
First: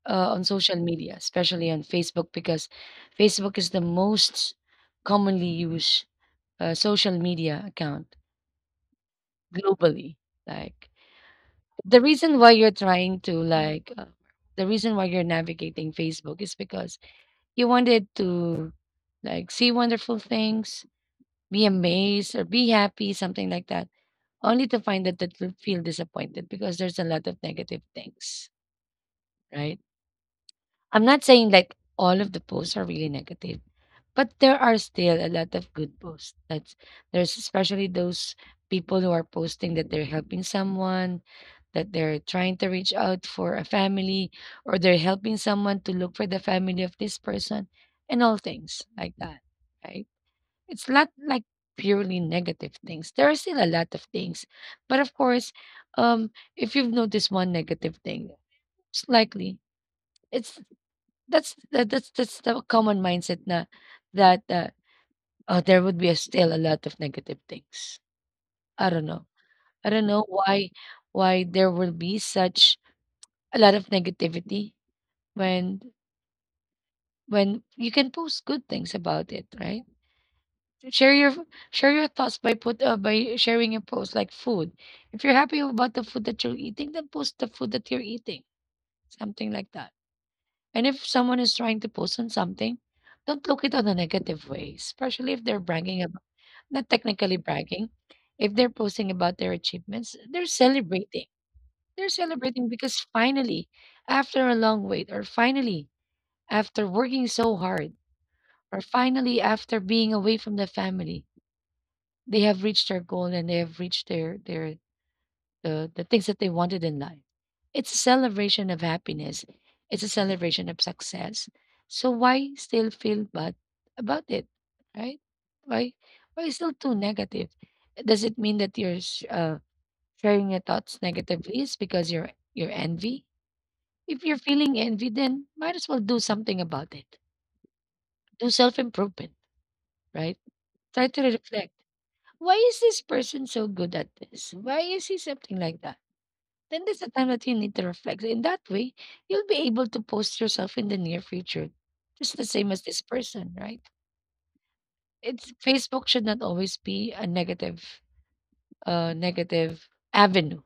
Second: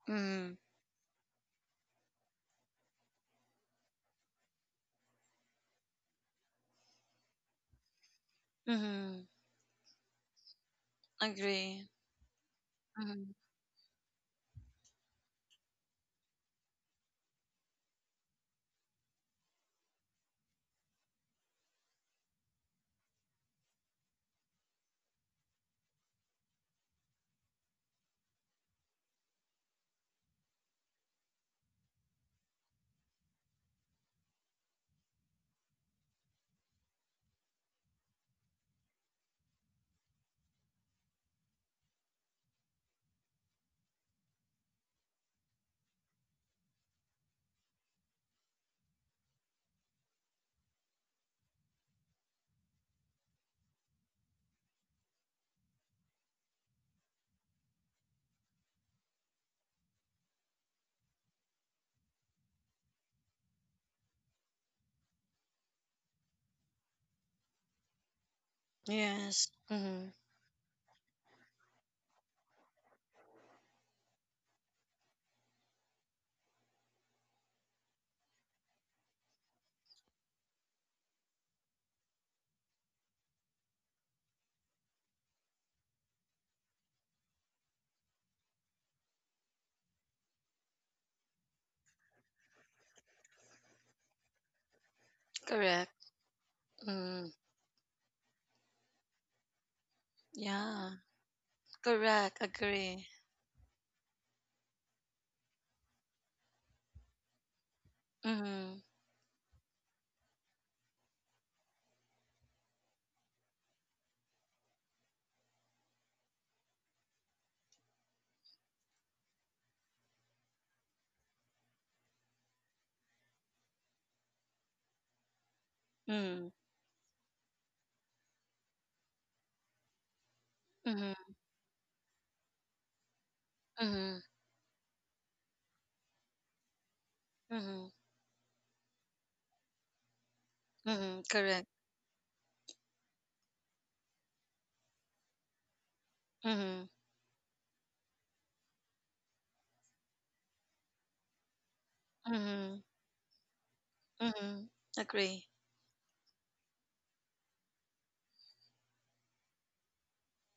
Speaker 1: On
Speaker 2: Mm.
Speaker 1: social media, especially on Facebook, because Facebook is the most commonly used social media account
Speaker 2: Mm-hmm.
Speaker 1: globally. Like
Speaker 2: Agree.
Speaker 1: the reason why you're trying to
Speaker 2: Mm-hmm.
Speaker 1: like the reason why you're navigating Facebook is because you wanted to like see wonderful things, be amazed or be happy, something like that, only to find that you feel disappointed because there's a lot of negative things, right? I'm not saying like all of the posts are really negative, but there are still a lot of good posts. That's— there's especially those people who are posting that they're helping someone, that they're trying to reach out for a family, or they're helping someone to look for the family of this person, and all things like that. Right? It's not like purely negative things. There are still a lot of things, but of course, um, if you've noticed one negative thing, it's likely it's that's that's the common mindset na that oh, there would be a still a lot of negative things. I don't know.
Speaker 2: Yes.
Speaker 1: I don't
Speaker 2: Mm-hmm.
Speaker 1: know why why there will be such a lot of negativity when you can post good things about it, right? Share your share your thoughts by put by sharing your post like food. If you're happy about the food that you're eating, then post the food that you're eating. Something like that. And if someone is trying to post on something, don't look it on a negative way, especially if they're
Speaker 2: Correct.
Speaker 1: bragging. Not technically
Speaker 2: Mm.
Speaker 1: bragging. If they're posting about their achievements, they're
Speaker 2: Yeah.
Speaker 1: celebrating. They're
Speaker 2: Correct.
Speaker 1: celebrating because
Speaker 2: Agree.
Speaker 1: finally, after a long wait, or finally, after working so hard, or
Speaker 2: Mm-hmm.
Speaker 1: finally, after being away from the family, they have reached their goal and they have reached the things that they wanted in life. It's a celebration of happiness. It's a celebration of success. So why still feel bad about it, right? Why why
Speaker 2: Mm.
Speaker 1: still too negative? Does it mean that you're sharing your thoughts
Speaker 2: Mm-hmm.
Speaker 1: negatively? It's because you're envy. If
Speaker 2: Mm-hmm.
Speaker 1: you're feeling envy, then might as well do something about it.
Speaker 2: Mm-hmm.
Speaker 1: Do self improvement, right? Try to
Speaker 2: Mm-hmm.
Speaker 1: reflect.
Speaker 2: Correct.
Speaker 1: Why is this person so good at this? Why is he something like that? Then
Speaker 2: Mm-hmm.
Speaker 1: there's a time that you need to reflect. In that way, you'll be able to post yourself in the near future, just the same as
Speaker 2: Mm-hmm.
Speaker 1: this person, right?
Speaker 2: Mm-hmm.
Speaker 1: It's
Speaker 2: Agree.
Speaker 1: Facebook should not always be a negative, negative avenue.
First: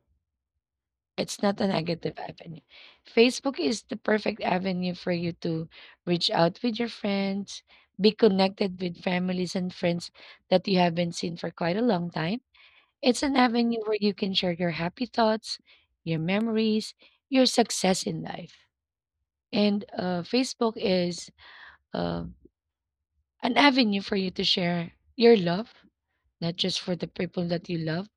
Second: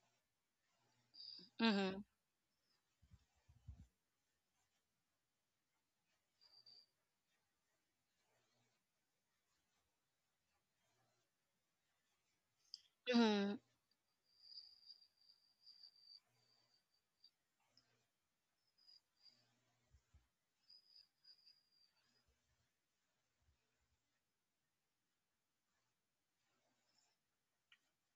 Speaker 1: It's not a
Speaker 2: Mm-hmm.
Speaker 1: negative avenue. Facebook is the perfect avenue for you to reach out with your friends, be connected with families and friends that you haven't seen for quite a long time. It's an
Speaker 2: Mm-hmm.
Speaker 1: avenue where you can share your happy thoughts, your memories, your success in life. And Facebook is uh, an avenue for you to share your love, not just for the people that you love,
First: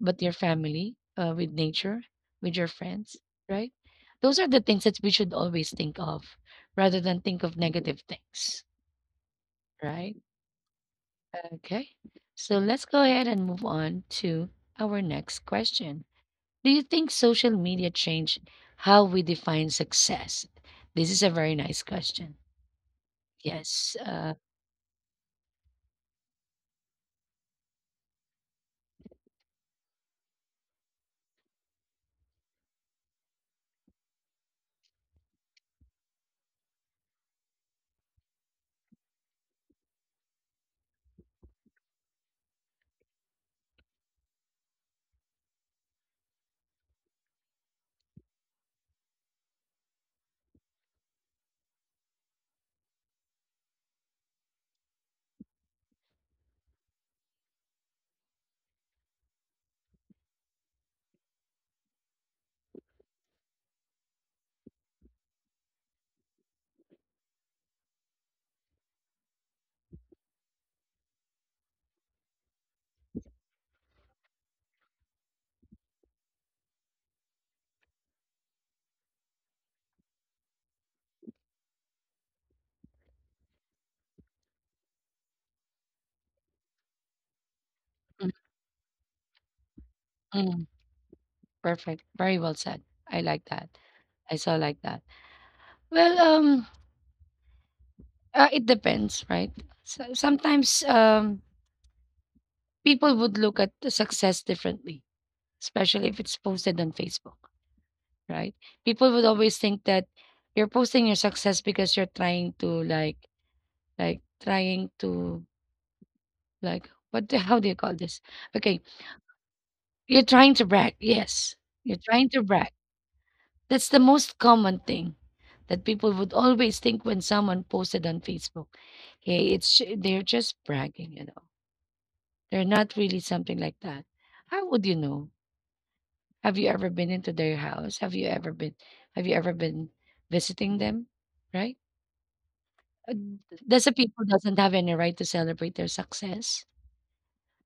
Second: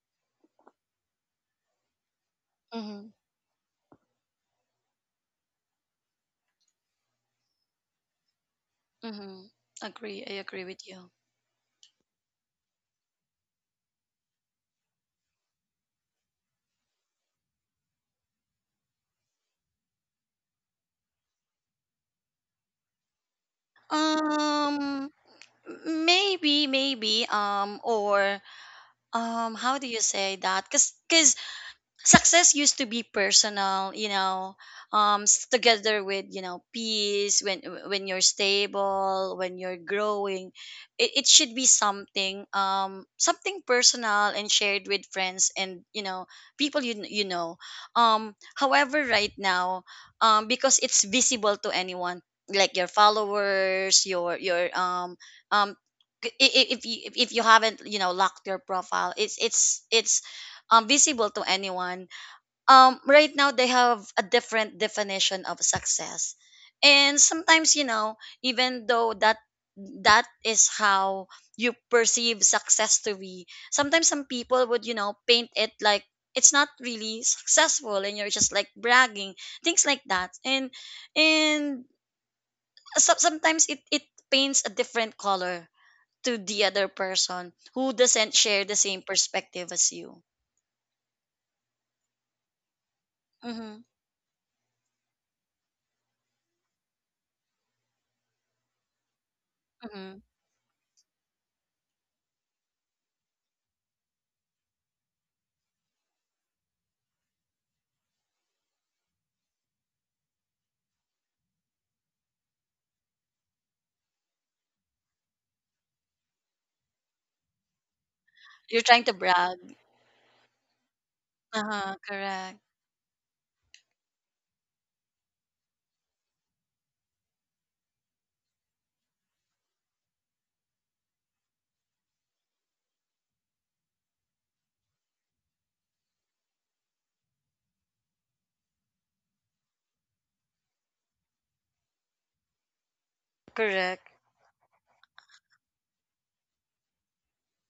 Speaker 1: but your family, with nature, with your
Speaker 2: Mm-hmm.
Speaker 1: friends, right? Those are the things that we should always think of rather than think of negative things,
Speaker 2: Mm-hmm.
Speaker 1: right?
Speaker 2: Agree. I agree with you.
Speaker 1: Okay. So let's go ahead and move on to our next question. Do you think social media changed how we define success? This is a very nice question. Yes.
Speaker 2: Um. Maybe. Maybe. Or. How do you say that? Cause success used to be personal, you know, together with, you know, peace, when you're stable, when you're growing. It should be something, something personal and shared with friends and, you know, people you know. However, right now, because it's visible to anyone, like your followers, your um if you haven't, you know, locked your profile, it's visible to anyone. Right now they have a different definition of success, and sometimes, you know, even though that that is how you perceive success to be, sometimes some people would, you know, paint it like it's not really successful and you're just like bragging, things like that, and so sometimes it paints a different color to the other person who doesn't
Speaker 1: Mm,
Speaker 2: share the same perspective as you.
Speaker 1: mm. Perfect. Very well said. I like
Speaker 2: Mm-hmm.
Speaker 1: that. I so like that. Well, it depends, right?
Speaker 2: Mm-hmm.
Speaker 1: So sometimes people would look at the success differently, especially if it's posted on Facebook, right? People would always think that you're posting your success because you're trying to like trying to like, what the, how do you call this?
Speaker 2: You're
Speaker 1: Okay,
Speaker 2: trying to brag.
Speaker 1: you're trying to brag. Yes,
Speaker 2: Uh-huh,
Speaker 1: you're trying to
Speaker 2: correct.
Speaker 1: brag. That's the most common thing that people would always think when someone posted on Facebook. Hey, it's they're just bragging, you know. They're not really something like that. How would you know? Have you ever been into their house? Have you ever been visiting them? Right? Uh, does a
Speaker 2: Correct.
Speaker 1: people doesn't have any right to celebrate their success?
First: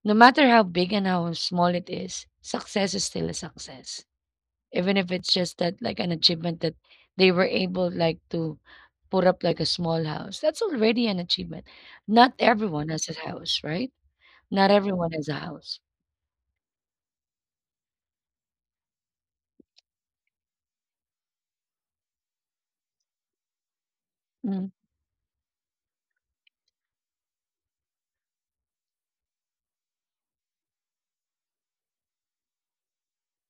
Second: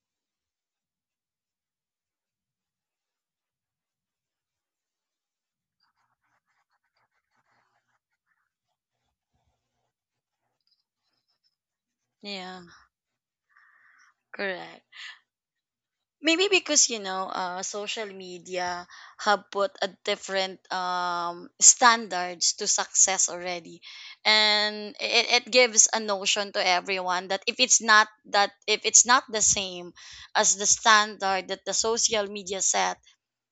Speaker 1: No matter how big and how small it is, success is still a success. Even if it's just that like an achievement that they were able like to put up like a small house, that's already an achievement. Not
Speaker 2: Yeah,
Speaker 1: everyone has a house, right? Not
Speaker 2: correct.
Speaker 1: everyone has a house.
Speaker 2: Maybe because, you know, social media have put a different standards to success already,
Speaker 1: Mm.
Speaker 2: and it gives a notion to everyone that if it's not the same as the standard that the social media set,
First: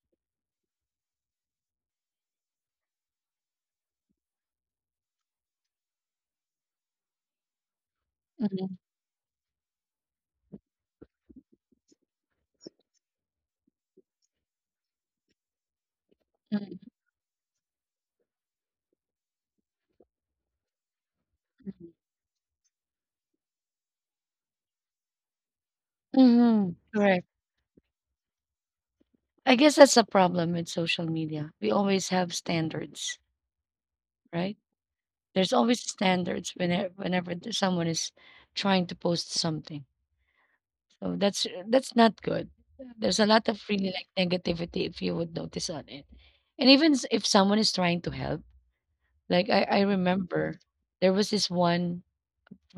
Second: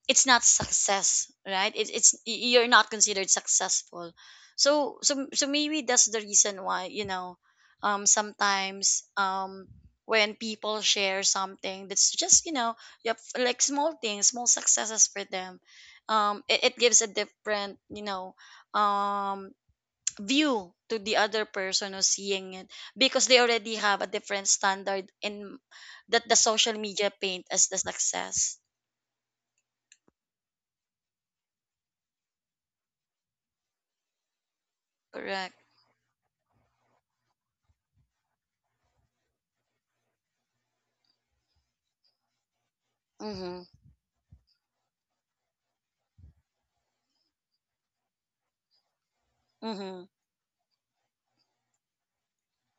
Speaker 2: it's not success, right? You're not considered successful. So maybe that's the reason why, you know,
Speaker 1: Mhm,
Speaker 2: sometimes when people share something that's just, you know, yep, like small things, small successes for them, it
Speaker 1: mhm,
Speaker 2: gives a different, you know, um view to the other
Speaker 1: mhm.
Speaker 2: person who's seeing it, because they already have a different standard in that the social
Speaker 1: Mhm,
Speaker 2: media
Speaker 1: correct.
Speaker 2: paint as the success.
Speaker 1: I guess that's a problem with social media, we always have standards, right? There's
Speaker 2: Correct.
Speaker 1: always standards whenever someone is trying to post something. So that's not good. There's a lot of
Speaker 2: Mm-hmm.
Speaker 1: really like negativity if you would notice on it. And even if someone is trying to help, like I
Speaker 2: Mhm.
Speaker 1: remember there was this one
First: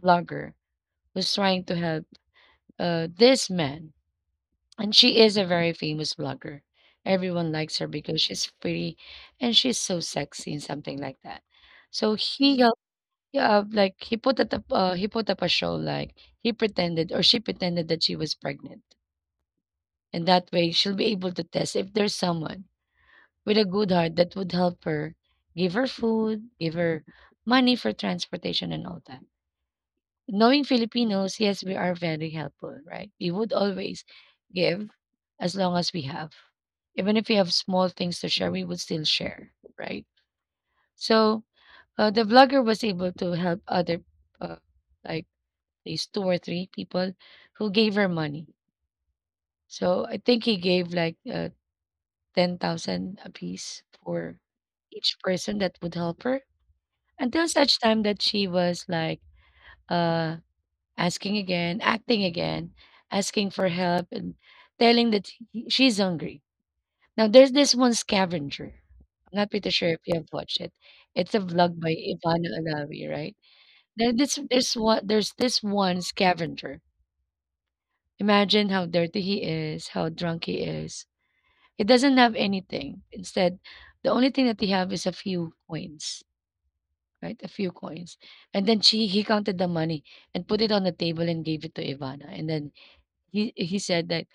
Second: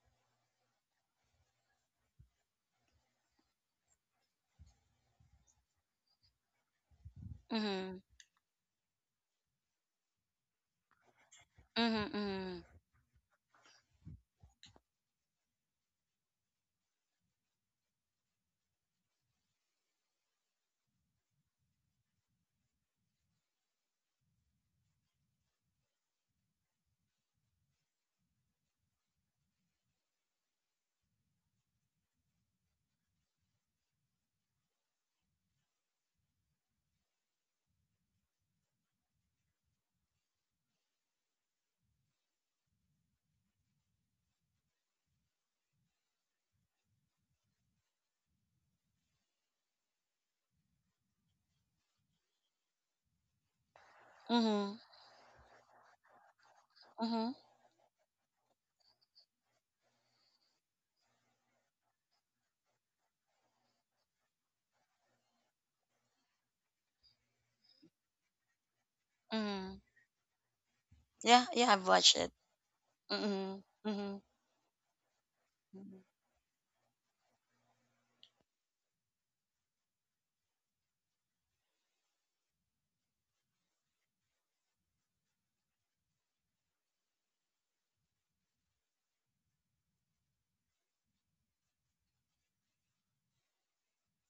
Speaker 1: vlogger who's trying to help this man. And she is a very famous vlogger. Everyone likes her
Speaker 2: Mhm.
Speaker 1: because she's pretty and she's so sexy and something like that.
Speaker 2: Mhm.
Speaker 1: So he
Speaker 2: Mhm.
Speaker 1: helped like he put up a show like he pretended or she pretended that she was pregnant. And that way, she'll be able to test if there's someone with a good heart that would help her, give her food, give her money for transportation and all that. Knowing Filipinos, yes, we are very helpful, right? We would always give as long as we have. Even if we have small things to share, we would still share, right? So the vlogger was able to help other, uh, like, these two or three people who gave her money. So I think he gave like 10,000 apiece for
Speaker 2: Mhm.
Speaker 1: each person that would help her
Speaker 2: Mhm.
Speaker 1: until such time that she was like uh asking again, acting again, asking for help and telling that she's hungry. Now there's this one scavenger. I'm not pretty
Speaker 2: Mhm.
Speaker 1: sure if you have watched it. It's a
Speaker 2: Yeah, yeah,
Speaker 1: vlog
Speaker 2: I've
Speaker 1: by
Speaker 2: watched it.
Speaker 1: Ivana Alawi, right?
Speaker 2: Mhm.
Speaker 1: There,
Speaker 2: Mhm.
Speaker 1: this there's one there's this one
Speaker 2: Mhm.
Speaker 1: scavenger. Imagine how dirty he is, how drunk he is. It doesn't have anything. Instead, the only thing that he have is a few coins, right? A few coins. And then she he counted the money and put it on the table and gave it to Ivana. And then he said that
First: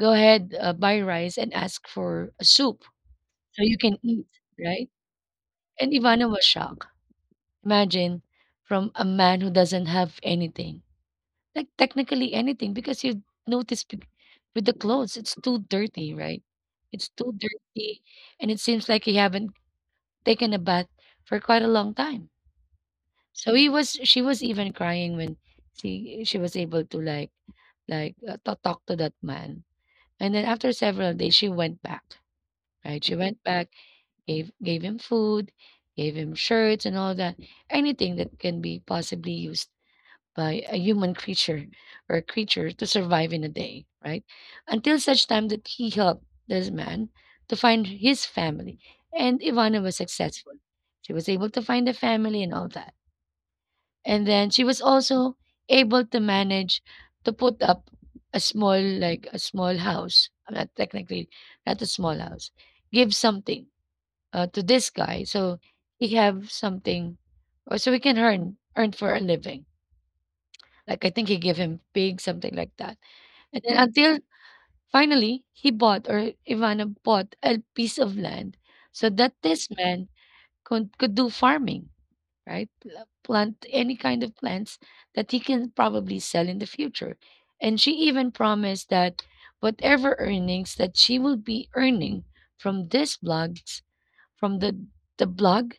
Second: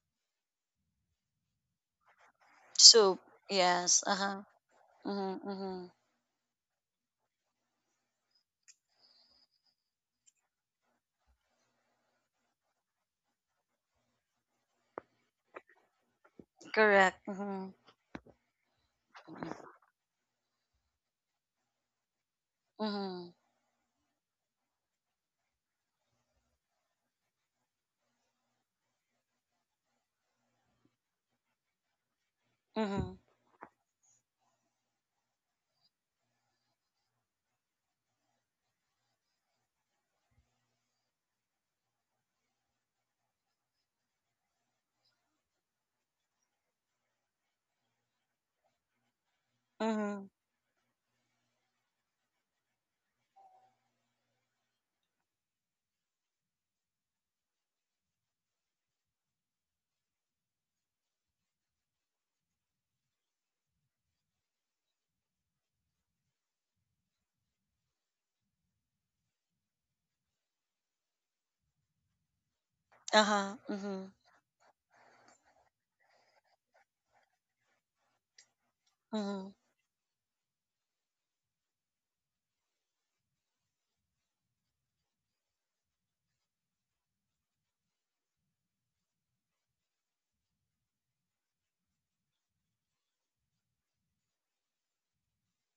Speaker 1: go ahead, buy rice and ask for a soup
Speaker 2: Soup.
Speaker 1: so you can
Speaker 2: Yes.
Speaker 1: eat,
Speaker 2: Uh-huh.
Speaker 1: right?
Speaker 2: Mhm. Mhm.
Speaker 1: And Ivana was shocked. Imagine from a man who doesn't have anything, like technically anything, because you notice with the clothes, it's too dirty, right? It's
Speaker 2: Correct.
Speaker 1: too
Speaker 2: Mhm.
Speaker 1: dirty, and it seems like he haven't taken a bath for quite a long time.
Speaker 2: Mhm.
Speaker 1: So he was she was even crying when she was able to like to talk to that man. And then after several days, she went back. Right, she
Speaker 2: Mhm.
Speaker 1: went back, gave him food, gave him shirts and all that, anything that can be possibly used by a human creature or a creature to survive in a day, right? Until such time that he helped this man to find his family. And Ivana was
Speaker 2: Mhm.
Speaker 1: successful. She was able to find a family and all that. And then she was also able to manage to put up a small, like a small house. Not technically, not a small house. Give something to this guy so he have something, or so he can earn for a living. Like I think he gave him pig, something like that.
Speaker 2: Uh-huh.
Speaker 1: And then
Speaker 2: Mhm.
Speaker 1: until finally he bought, or Ivana bought, a piece of land so that
Speaker 2: Mhm.
Speaker 1: this man could do farming, right? Plant any kind of plants that he can probably sell in the future. And she even promised that whatever earnings that she will be earning from this blogs, from the blog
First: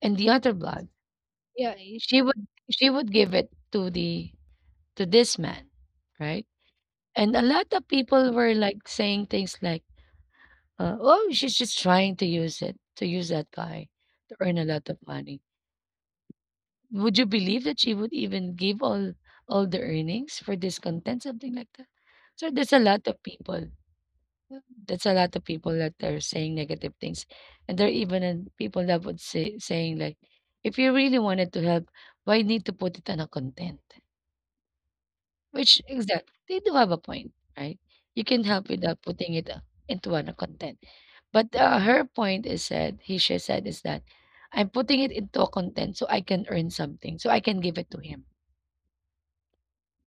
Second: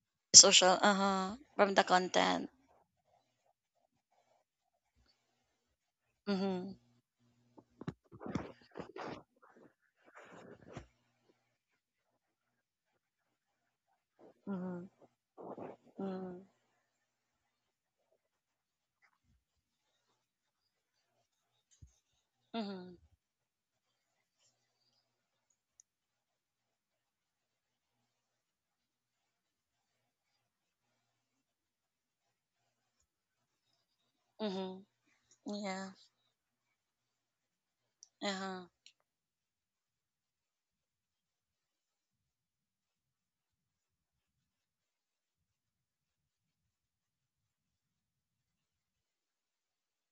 Speaker 1: and the other
Speaker 2: Social.
Speaker 1: blog,
Speaker 2: Uh-huh. From
Speaker 1: yeah,
Speaker 2: the
Speaker 1: she would
Speaker 2: content.
Speaker 1: she would give it to the to this man, right?
Speaker 2: Mhm.
Speaker 1: And a lot of people were like saying things like, "Oh, she's just trying to use it to use that guy to earn a
Speaker 2: Mhm.
Speaker 1: lot of money."
Speaker 2: Mhm.
Speaker 1: Would you believe that she would even give all the earnings for this content, something like that? So there's a
Speaker 2: Mhm.
Speaker 1: lot of people. That's a lot of people that are saying negative things, and there are even people that would saying like, "If you really wanted to help, why need to put it on a content?"
Speaker 2: Mhm.
Speaker 1: Which
Speaker 2: Yeah.
Speaker 1: exact they do have a point, right? You can
Speaker 2: Uh-huh.
Speaker 1: help without putting it into an content. But her point is said, he she said is that I'm putting it into a content so I can earn something, so I can give it to him.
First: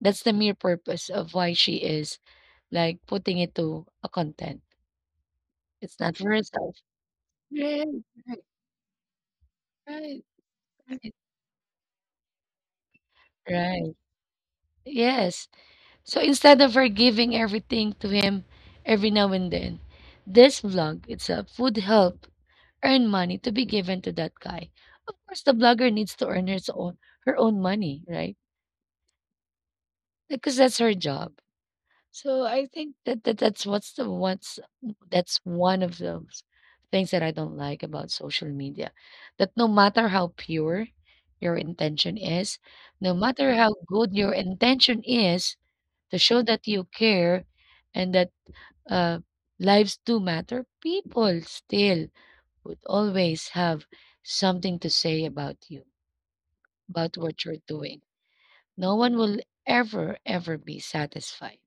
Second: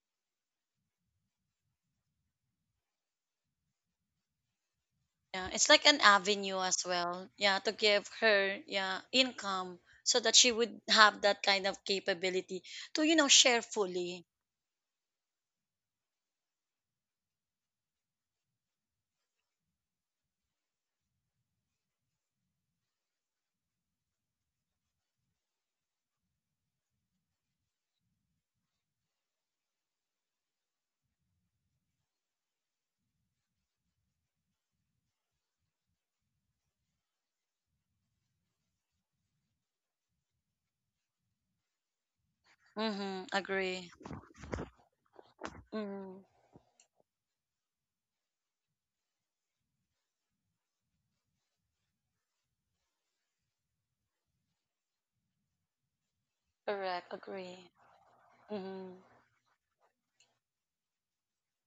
Speaker 1: That's the mere purpose of why she is like putting it to a content.
Speaker 2: Yeah, it's like an
Speaker 1: It's not for
Speaker 2: avenue
Speaker 1: herself.
Speaker 2: as well. Yeah, to
Speaker 1: Right,
Speaker 2: give
Speaker 1: right,
Speaker 2: her yeah income so
Speaker 1: right,
Speaker 2: that she would
Speaker 1: right.
Speaker 2: have that kind of capability to, you know, share
Speaker 1: Right.
Speaker 2: fully.
Speaker 1: Yes. So instead of her giving everything to him every now and then, this vlog itself would help earn money to be given to that guy. Of course, the blogger needs to earn his own her own money, right? Because that's her job. So I think that, that's what's the what's that's one of those things that I don't like about social media. That no matter how pure your intention is, no
Speaker 2: Mm-hmm.
Speaker 1: matter how
Speaker 2: Agree.
Speaker 1: good your intention is
Speaker 2: Mm-hmm.
Speaker 1: to show that you care and that uh, lives do matter, people still would always have something to say about you,
Speaker 2: Correct.
Speaker 1: about what you're
Speaker 2: Agree.
Speaker 1: doing.
Speaker 2: Mm-hmm.
Speaker 1: No one will ever be satisfied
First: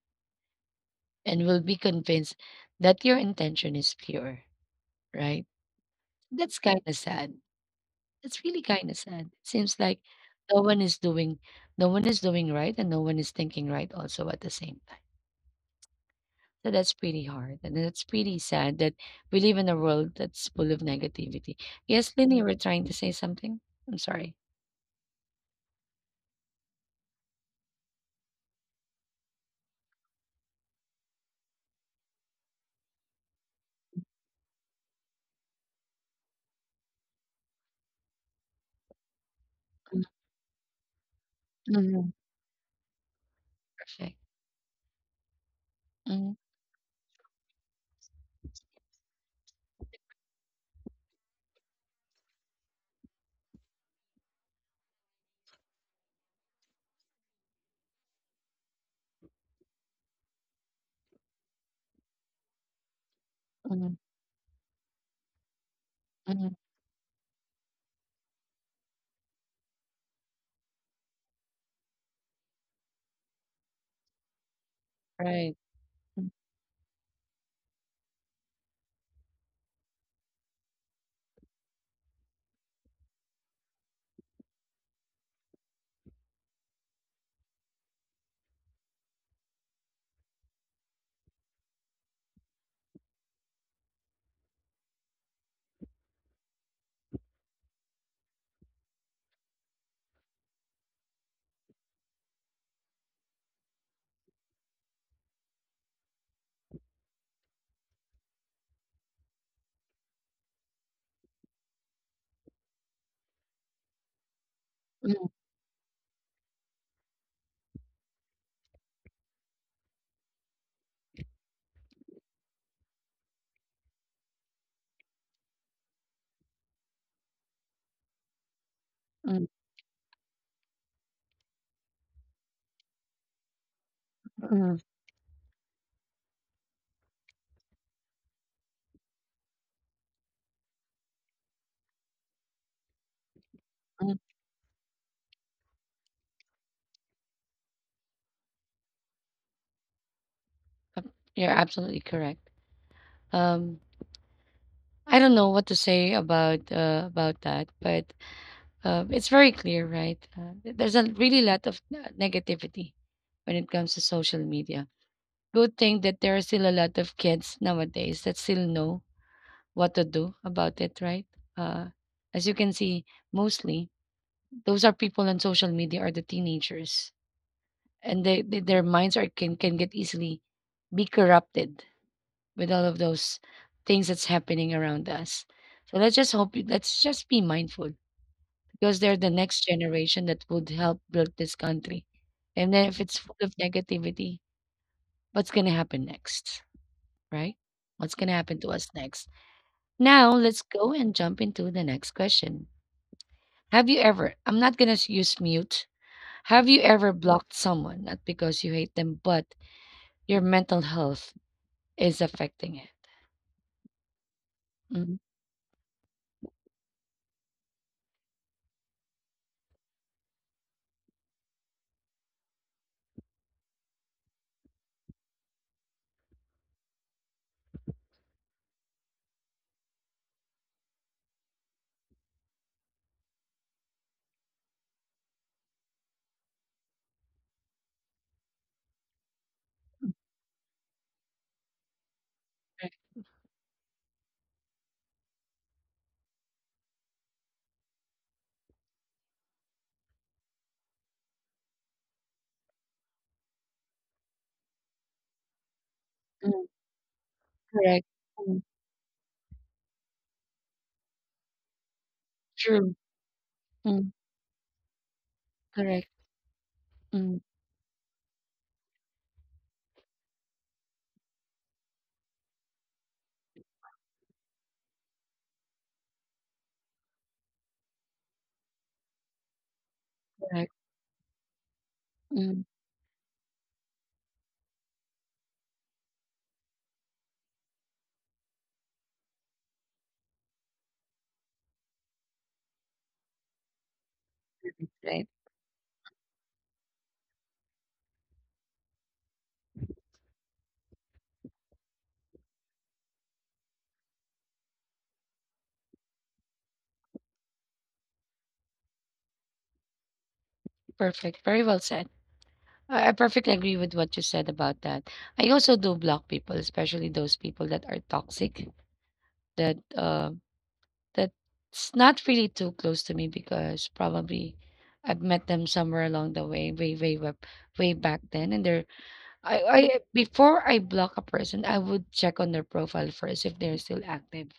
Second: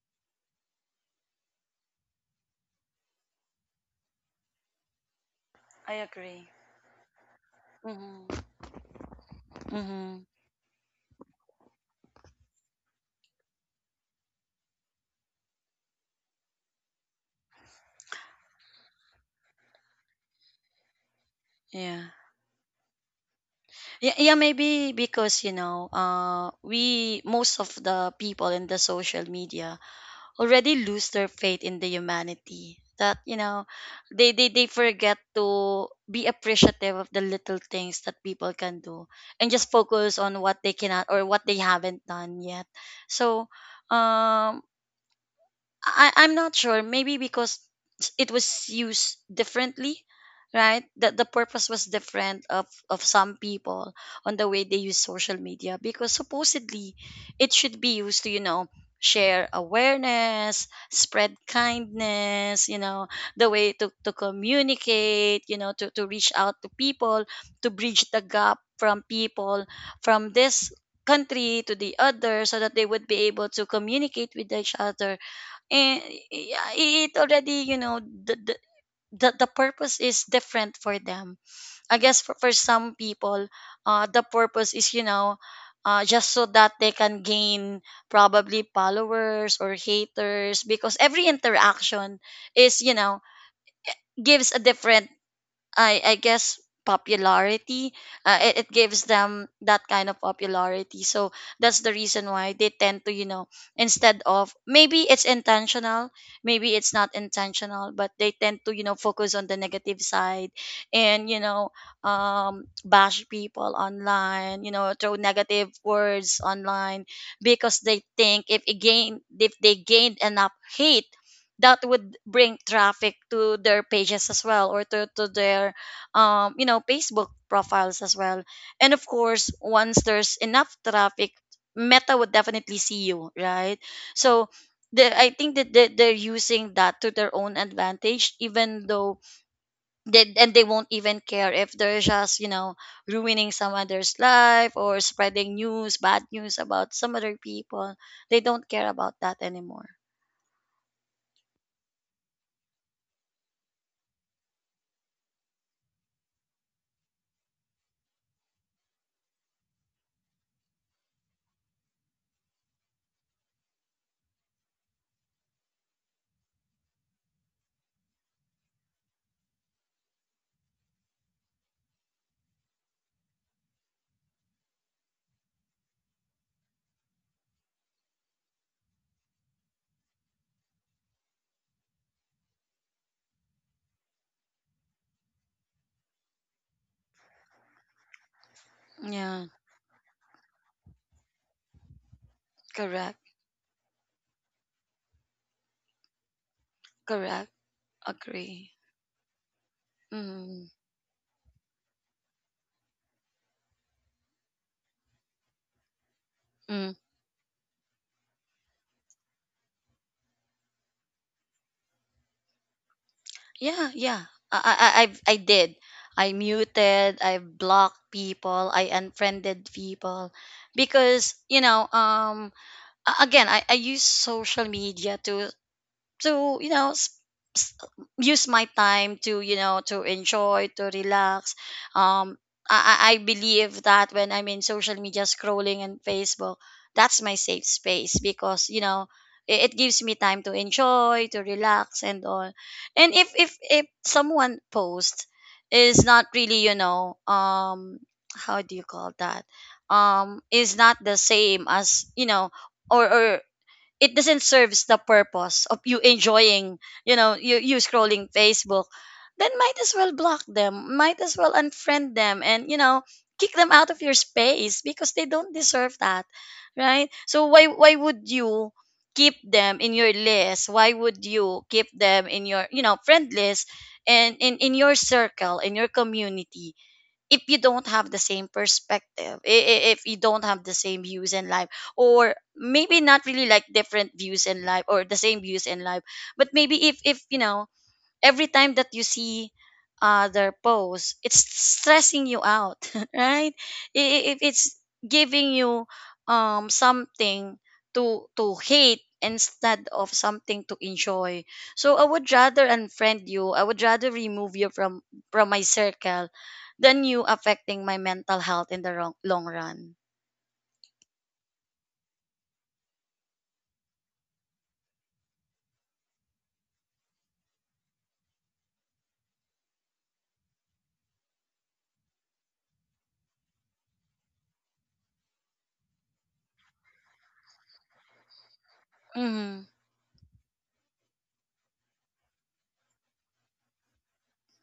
Speaker 1: and will be convinced that your intention is pure, right?
Speaker 2: I agree.
Speaker 1: That's kind of sad.
Speaker 2: Mm-hmm.
Speaker 1: That's really kind of sad. It seems like
Speaker 2: Mm-hmm.
Speaker 1: no one is doing no one is doing right and no one is thinking right also at the same time. So that's pretty hard. And that's pretty sad that we live in a world that's full of negativity.
Speaker 2: Yeah.
Speaker 1: Yes, Lynn, you were trying to say something? I'm
Speaker 2: Yeah. Yeah.
Speaker 1: sorry.
Speaker 2: Maybe because, you know, we most of the people in the social media already lose their faith in the humanity, that, you know, they forget to be appreciative of the little things that people can do, and just focus on what they cannot or what they haven't
Speaker 1: Mhm.
Speaker 2: done yet, so
Speaker 1: Perfect.
Speaker 2: um I'm
Speaker 1: Mm,
Speaker 2: not sure. Maybe because it was used differently, right? That the purpose was different, of some people on the way they use social media, because supposedly it should be used to, you know, share awareness, spread kindness, you know, the way to,
Speaker 1: mm,
Speaker 2: to communicate, you know, to reach out
Speaker 1: mm,
Speaker 2: to people, to bridge the gap from people from this country to the other, so that they would be able to communicate with each other,
Speaker 1: right.
Speaker 2: and
Speaker 1: Mm,
Speaker 2: yeah, it already, you know, the purpose is different for them. I guess for some people, the purpose is, you know, just so that they can gain probably followers or haters, because every interaction is, you know, gives a different, I guess, popularity. It gives them that kind of popularity. So that's the reason why they tend to, you know, instead of, maybe it's intentional, maybe it's not intentional, but they tend to, you know, focus on the negative side and, you know, bash people online, you know, throw
Speaker 1: mm,
Speaker 2: negative words online, because they think, if again, if they gained enough hate, that would bring traffic to their pages as well, or to their you know, facebook profiles as well, and of
Speaker 1: mm,
Speaker 2: course once there's enough traffic, meta would definitely see you, right? So
Speaker 1: mm,
Speaker 2: the, I think that they're using that to their own advantage, even though they won't even care if they're just, you know, ruining some other's
Speaker 1: mm.
Speaker 2: life or spreading news, bad news, about some other people. They don't care about that anymore.
Speaker 1: You're absolutely correct. Um, I don't know what to say about that, but it's very clear, right? There's a really lot of negativity when it comes to social media. Good thing that there are still a lot of kids nowadays that still know what to do about it, right? Uh, as you can see, mostly those are people on social media are the teenagers and they their minds are can get easily be corrupted with all of those things that's happening around us. So let's just hope let's just be mindful because they're the
Speaker 2: Yeah.
Speaker 1: next generation that would help build this country. And then if it's
Speaker 2: Correct.
Speaker 1: full of negativity, what's gonna happen next?
Speaker 2: Correct.
Speaker 1: Right? What's gonna happen to
Speaker 2: Agree.
Speaker 1: us next? Now let's
Speaker 2: Mm,
Speaker 1: go and jump into the next question. I'm not gonna use mute. Have you
Speaker 2: mm.
Speaker 1: ever blocked someone, not because you hate them, but your mental health is affecting it.
Speaker 2: Yeah, yeah.
Speaker 1: Mm,
Speaker 2: I did. I muted. I blocked people. I unfriended people because, you know. Again, I use social media to, you know, s- use my time to, you know, to enjoy, to relax, um I believe that when I'm in social media scrolling and facebook, that's my safe space, because, you know, it gives me time to enjoy, to relax and all.
Speaker 1: correct.
Speaker 2: And if someone post is not really, you know, how do you call that, is not the same as, you know, or it doesn't serves the purpose of you
Speaker 1: Mm,
Speaker 2: enjoying, you know, you
Speaker 1: correct.
Speaker 2: scrolling
Speaker 1: Mm,
Speaker 2: facebook, then might as well block them, might as well unfriend them, and, you
Speaker 1: true.
Speaker 2: know, kick them out of
Speaker 1: Mm,
Speaker 2: your space, because they don't deserve
Speaker 1: correct.
Speaker 2: that, right?
Speaker 1: Mm,
Speaker 2: So why would you keep them in your list, why would you keep them in your, you know, friend list, and in your circle, in your community, if you don't have the same perspective, if you don't have the
Speaker 1: correct.
Speaker 2: same views in life, or
Speaker 1: Mm,
Speaker 2: maybe not really like different views in life or the same views in life, but maybe if you know, every time that you see their post, it's stressing you out, right? If it's
Speaker 1: right.
Speaker 2: giving you something to hate instead of something to enjoy. So I would rather unfriend you. I would rather remove you from my circle than you affecting my mental health in the wrong, long run.
Speaker 1: Perfect. Very well said. I perfectly agree with what you said about that. I also do block people, especially those people that are toxic, that uh, that's not really too close to me because probably I've met them somewhere along the way, way, way, way, way back then. And they're
Speaker 2: Mhm.
Speaker 1: I, I before I block a person, I would check on their profile first if they're still active.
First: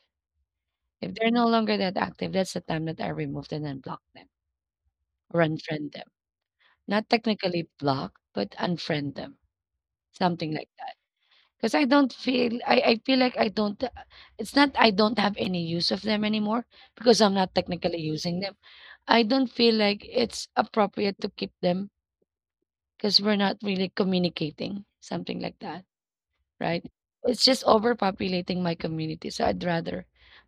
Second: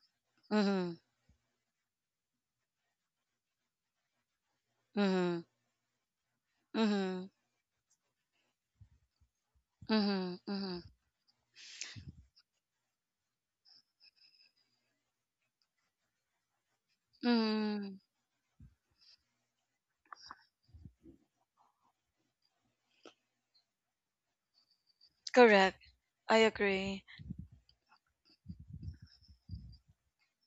Speaker 2: Mhm.
Speaker 1: If they're no longer that active, that's the time that I remove and unblock them or
Speaker 2: Mhm.
Speaker 1: unfriend them. Not
Speaker 2: Mhm.
Speaker 1: technically block, but unfriend them,
Speaker 2: Mhm.
Speaker 1: something like
Speaker 2: Mhm.
Speaker 1: that. Because I don't feel, I feel like I don't, it's not I don't have any use of them anymore because I'm not
Speaker 2: Mhm.
Speaker 1: technically using them. I don't feel like it's appropriate to keep them because we're not really communicating, something like
Speaker 2: Correct.
Speaker 1: that,
Speaker 2: I
Speaker 1: right?
Speaker 2: agree.
Speaker 1: It's just overpopulating my community. So I'd rather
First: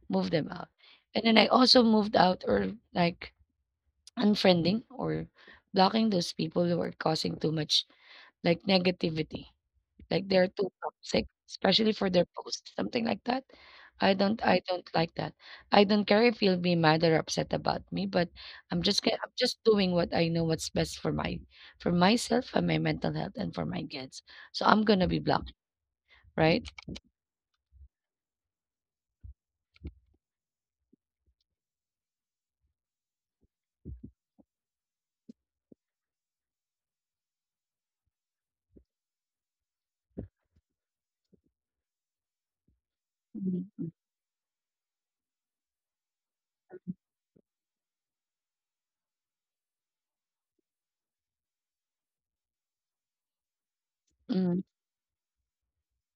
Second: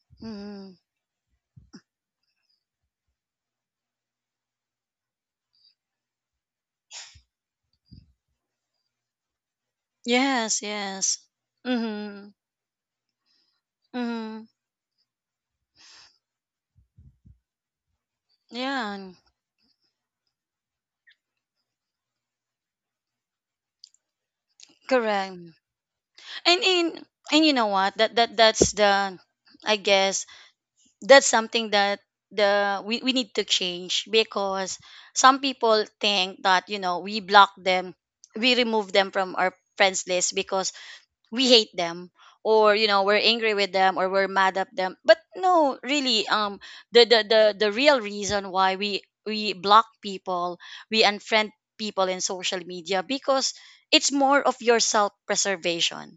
Speaker 1: move them out.
Speaker 2: Mhm.
Speaker 1: And then I also moved out or like unfriending or blocking those people who are causing too much like negativity, like they're
Speaker 2: Yes,
Speaker 1: too
Speaker 2: yes.
Speaker 1: toxic, especially for their
Speaker 2: Mhm.
Speaker 1: posts, something like that. i don't
Speaker 2: Mhm.
Speaker 1: i don't like that. I don't care if you'll be mad or upset about me, but i'm
Speaker 2: Yeah,
Speaker 1: just ga- i'm just doing what I know what's best for my for myself and my mental health and for my kids, so I'm gonna be
Speaker 2: correct.
Speaker 1: blocked,
Speaker 2: And
Speaker 1: right?
Speaker 2: in, and you know what? That's the, I guess that's something that we need to change, because some people think that we block them, we remove them from our friends list because we hate them, or we're angry with
Speaker 1: Mhm.
Speaker 2: them or we're mad at them. But no, really, the real reason why we block people, we unfriend people in social media, because it's more of
Speaker 1: Mhm.
Speaker 2: your self preservation.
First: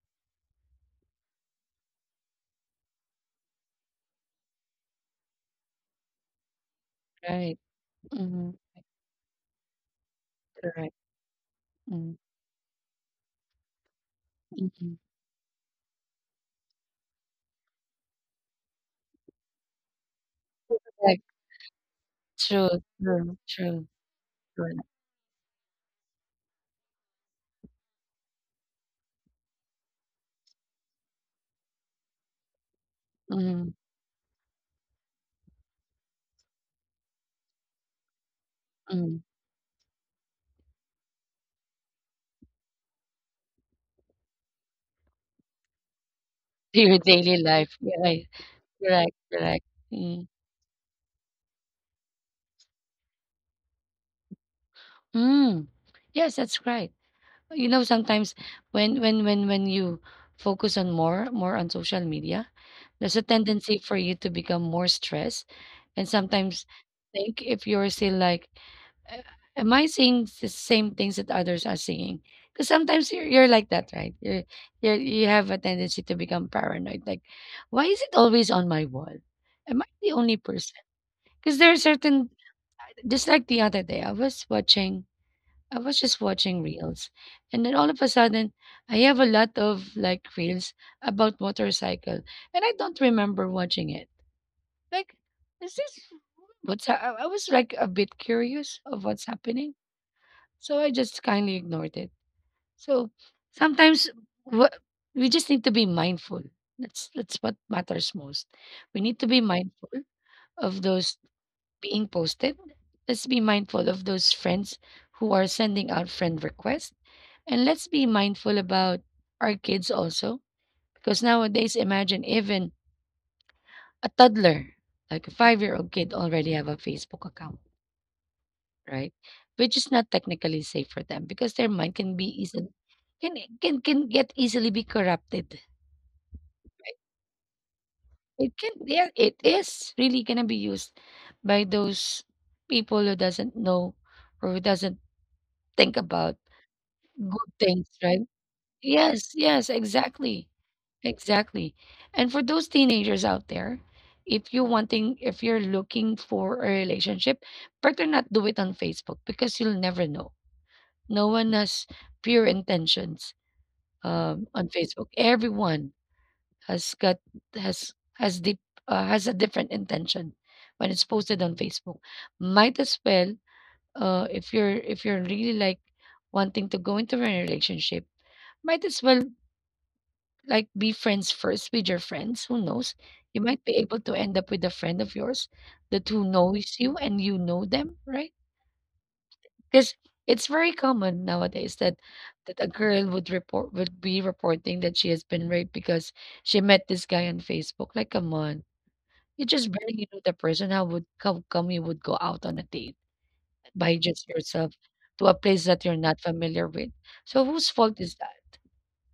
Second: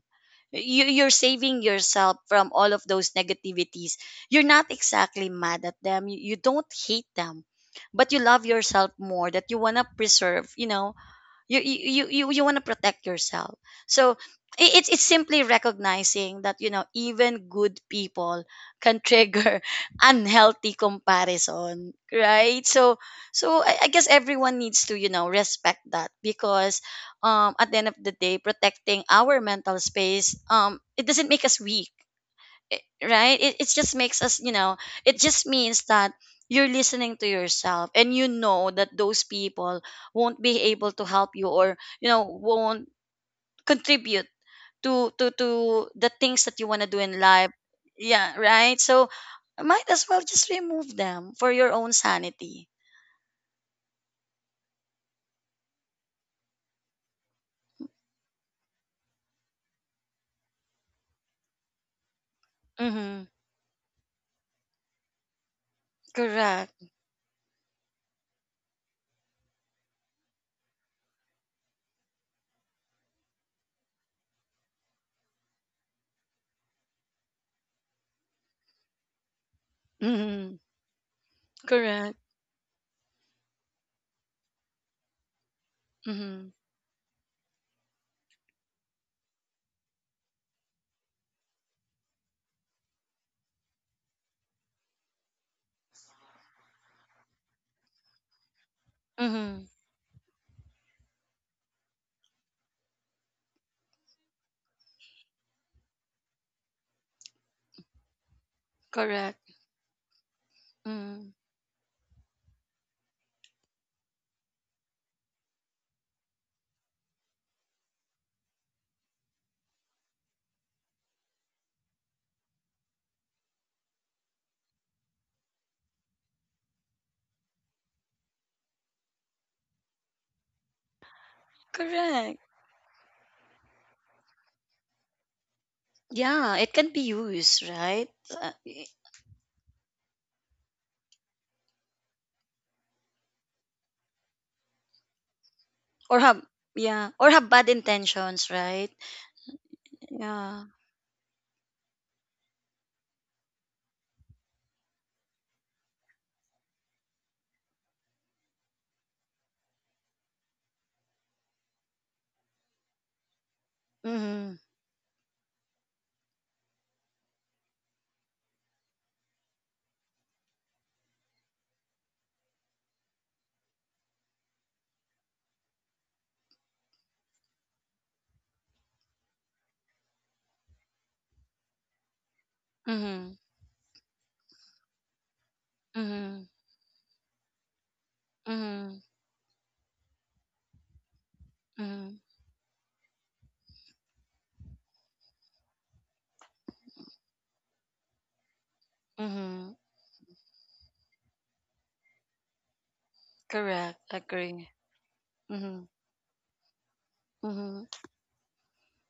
Speaker 2: You're saving yourself from all of those negativities. You're not exactly mad at them, you don't hate them,
Speaker 1: Right.
Speaker 2: but you love
Speaker 1: Hmm.
Speaker 2: yourself more, that you want to preserve, you
Speaker 1: Correct.
Speaker 2: know. you you
Speaker 1: Mm-hmm.
Speaker 2: you you want to protect yourself. So it's simply recognizing that even good people can trigger unhealthy comparison, right?
Speaker 1: True,
Speaker 2: So
Speaker 1: true,
Speaker 2: so I,
Speaker 1: true,
Speaker 2: I guess everyone
Speaker 1: true.
Speaker 2: needs to respect that, because at the end of the day, protecting our mental space it doesn't make us weak. Right, it
Speaker 1: Mm-hmm.
Speaker 2: just makes us, it just means that you're listening to yourself, and you know that
Speaker 1: Mm-hmm.
Speaker 2: those people won't be able to help you, or won't contribute to the things that you
Speaker 1: To
Speaker 2: want to do
Speaker 1: your
Speaker 2: in
Speaker 1: daily
Speaker 2: life.
Speaker 1: life. Right.
Speaker 2: Yeah, right, so
Speaker 1: Correct, correct.
Speaker 2: might as well
Speaker 1: Mm.
Speaker 2: just remove them for your own sanity.
Speaker 1: Mm. Yes, that's right. You know, sometimes when you focus on more on social media, there's
Speaker 2: Mm-hmm.
Speaker 1: a tendency for you to become more stressed. And sometimes
Speaker 2: Correct.
Speaker 1: think if you're still like, "Uh, am I seeing the same things that others are seeing?" Because sometimes you're like that, right? You're, you have a tendency to become paranoid. Like, why is it always on my wall? Am I the only
Speaker 2: Mm-hmm.
Speaker 1: person? Because there are
Speaker 2: Correct.
Speaker 1: certain. Just like the other day, I was just
Speaker 2: Mm-hmm.
Speaker 1: watching reels, and then all of a sudden, I have a lot of like reels about motorcycle, and I don't remember watching it. Like, is this what's? I was like a bit curious of what's
Speaker 2: Mm-hmm.
Speaker 1: happening, so I just kindly ignored it. So sometimes, what we just need to be mindful. That's what matters most. We need to
Speaker 2: Correct.
Speaker 1: be mindful of those
Speaker 2: Mm-hmm.
Speaker 1: being posted. Let's be mindful of those friends who are sending out friend requests. And let's be mindful about our kids also. Because nowadays, imagine even a toddler, like a 5-year-old kid, already have a Facebook account, right? Which is not technically safe for them because their mind can be
Speaker 2: Correct.
Speaker 1: easily, can can get easily be corrupted.
Speaker 2: Yeah, it can be used, right.
Speaker 1: It can yeah, it is really gonna be used by those people who doesn't know or who doesn't think
Speaker 2: Or
Speaker 1: about
Speaker 2: have Yeah, or have
Speaker 1: good
Speaker 2: bad
Speaker 1: things, right?
Speaker 2: intentions, right?
Speaker 1: Yes, yes, exactly.
Speaker 2: Yeah.
Speaker 1: Exactly. And for those teenagers out there, if you're looking for a relationship, better not do it on Facebook because you'll never know. No one has pure intentions
Speaker 2: Mhm.
Speaker 1: on Facebook. Everyone has got has has deep has a different intention when it's posted on Facebook. Might as well, if you're really like wanting to go into a relationship, might as well like be friends first with your friends. Who knows?
Speaker 2: Mhm.
Speaker 1: You might be able to end up with a friend of yours that who
Speaker 2: Mhm.
Speaker 1: knows you and you know them, right?
Speaker 2: Mhm.
Speaker 1: Because it's very common nowadays that
Speaker 2: Mhm.
Speaker 1: a girl would be reporting that she has been raped because she met this guy on Facebook. Like, come on, you just
Speaker 2: Mhm.
Speaker 1: barely know the person. How come you would go out on a date by
Speaker 2: Correct.
Speaker 1: just yourself
Speaker 2: Agree.
Speaker 1: to a place that
Speaker 2: Mhm.
Speaker 1: you're not familiar with? So whose
Speaker 2: Mhm.
Speaker 1: fault is that?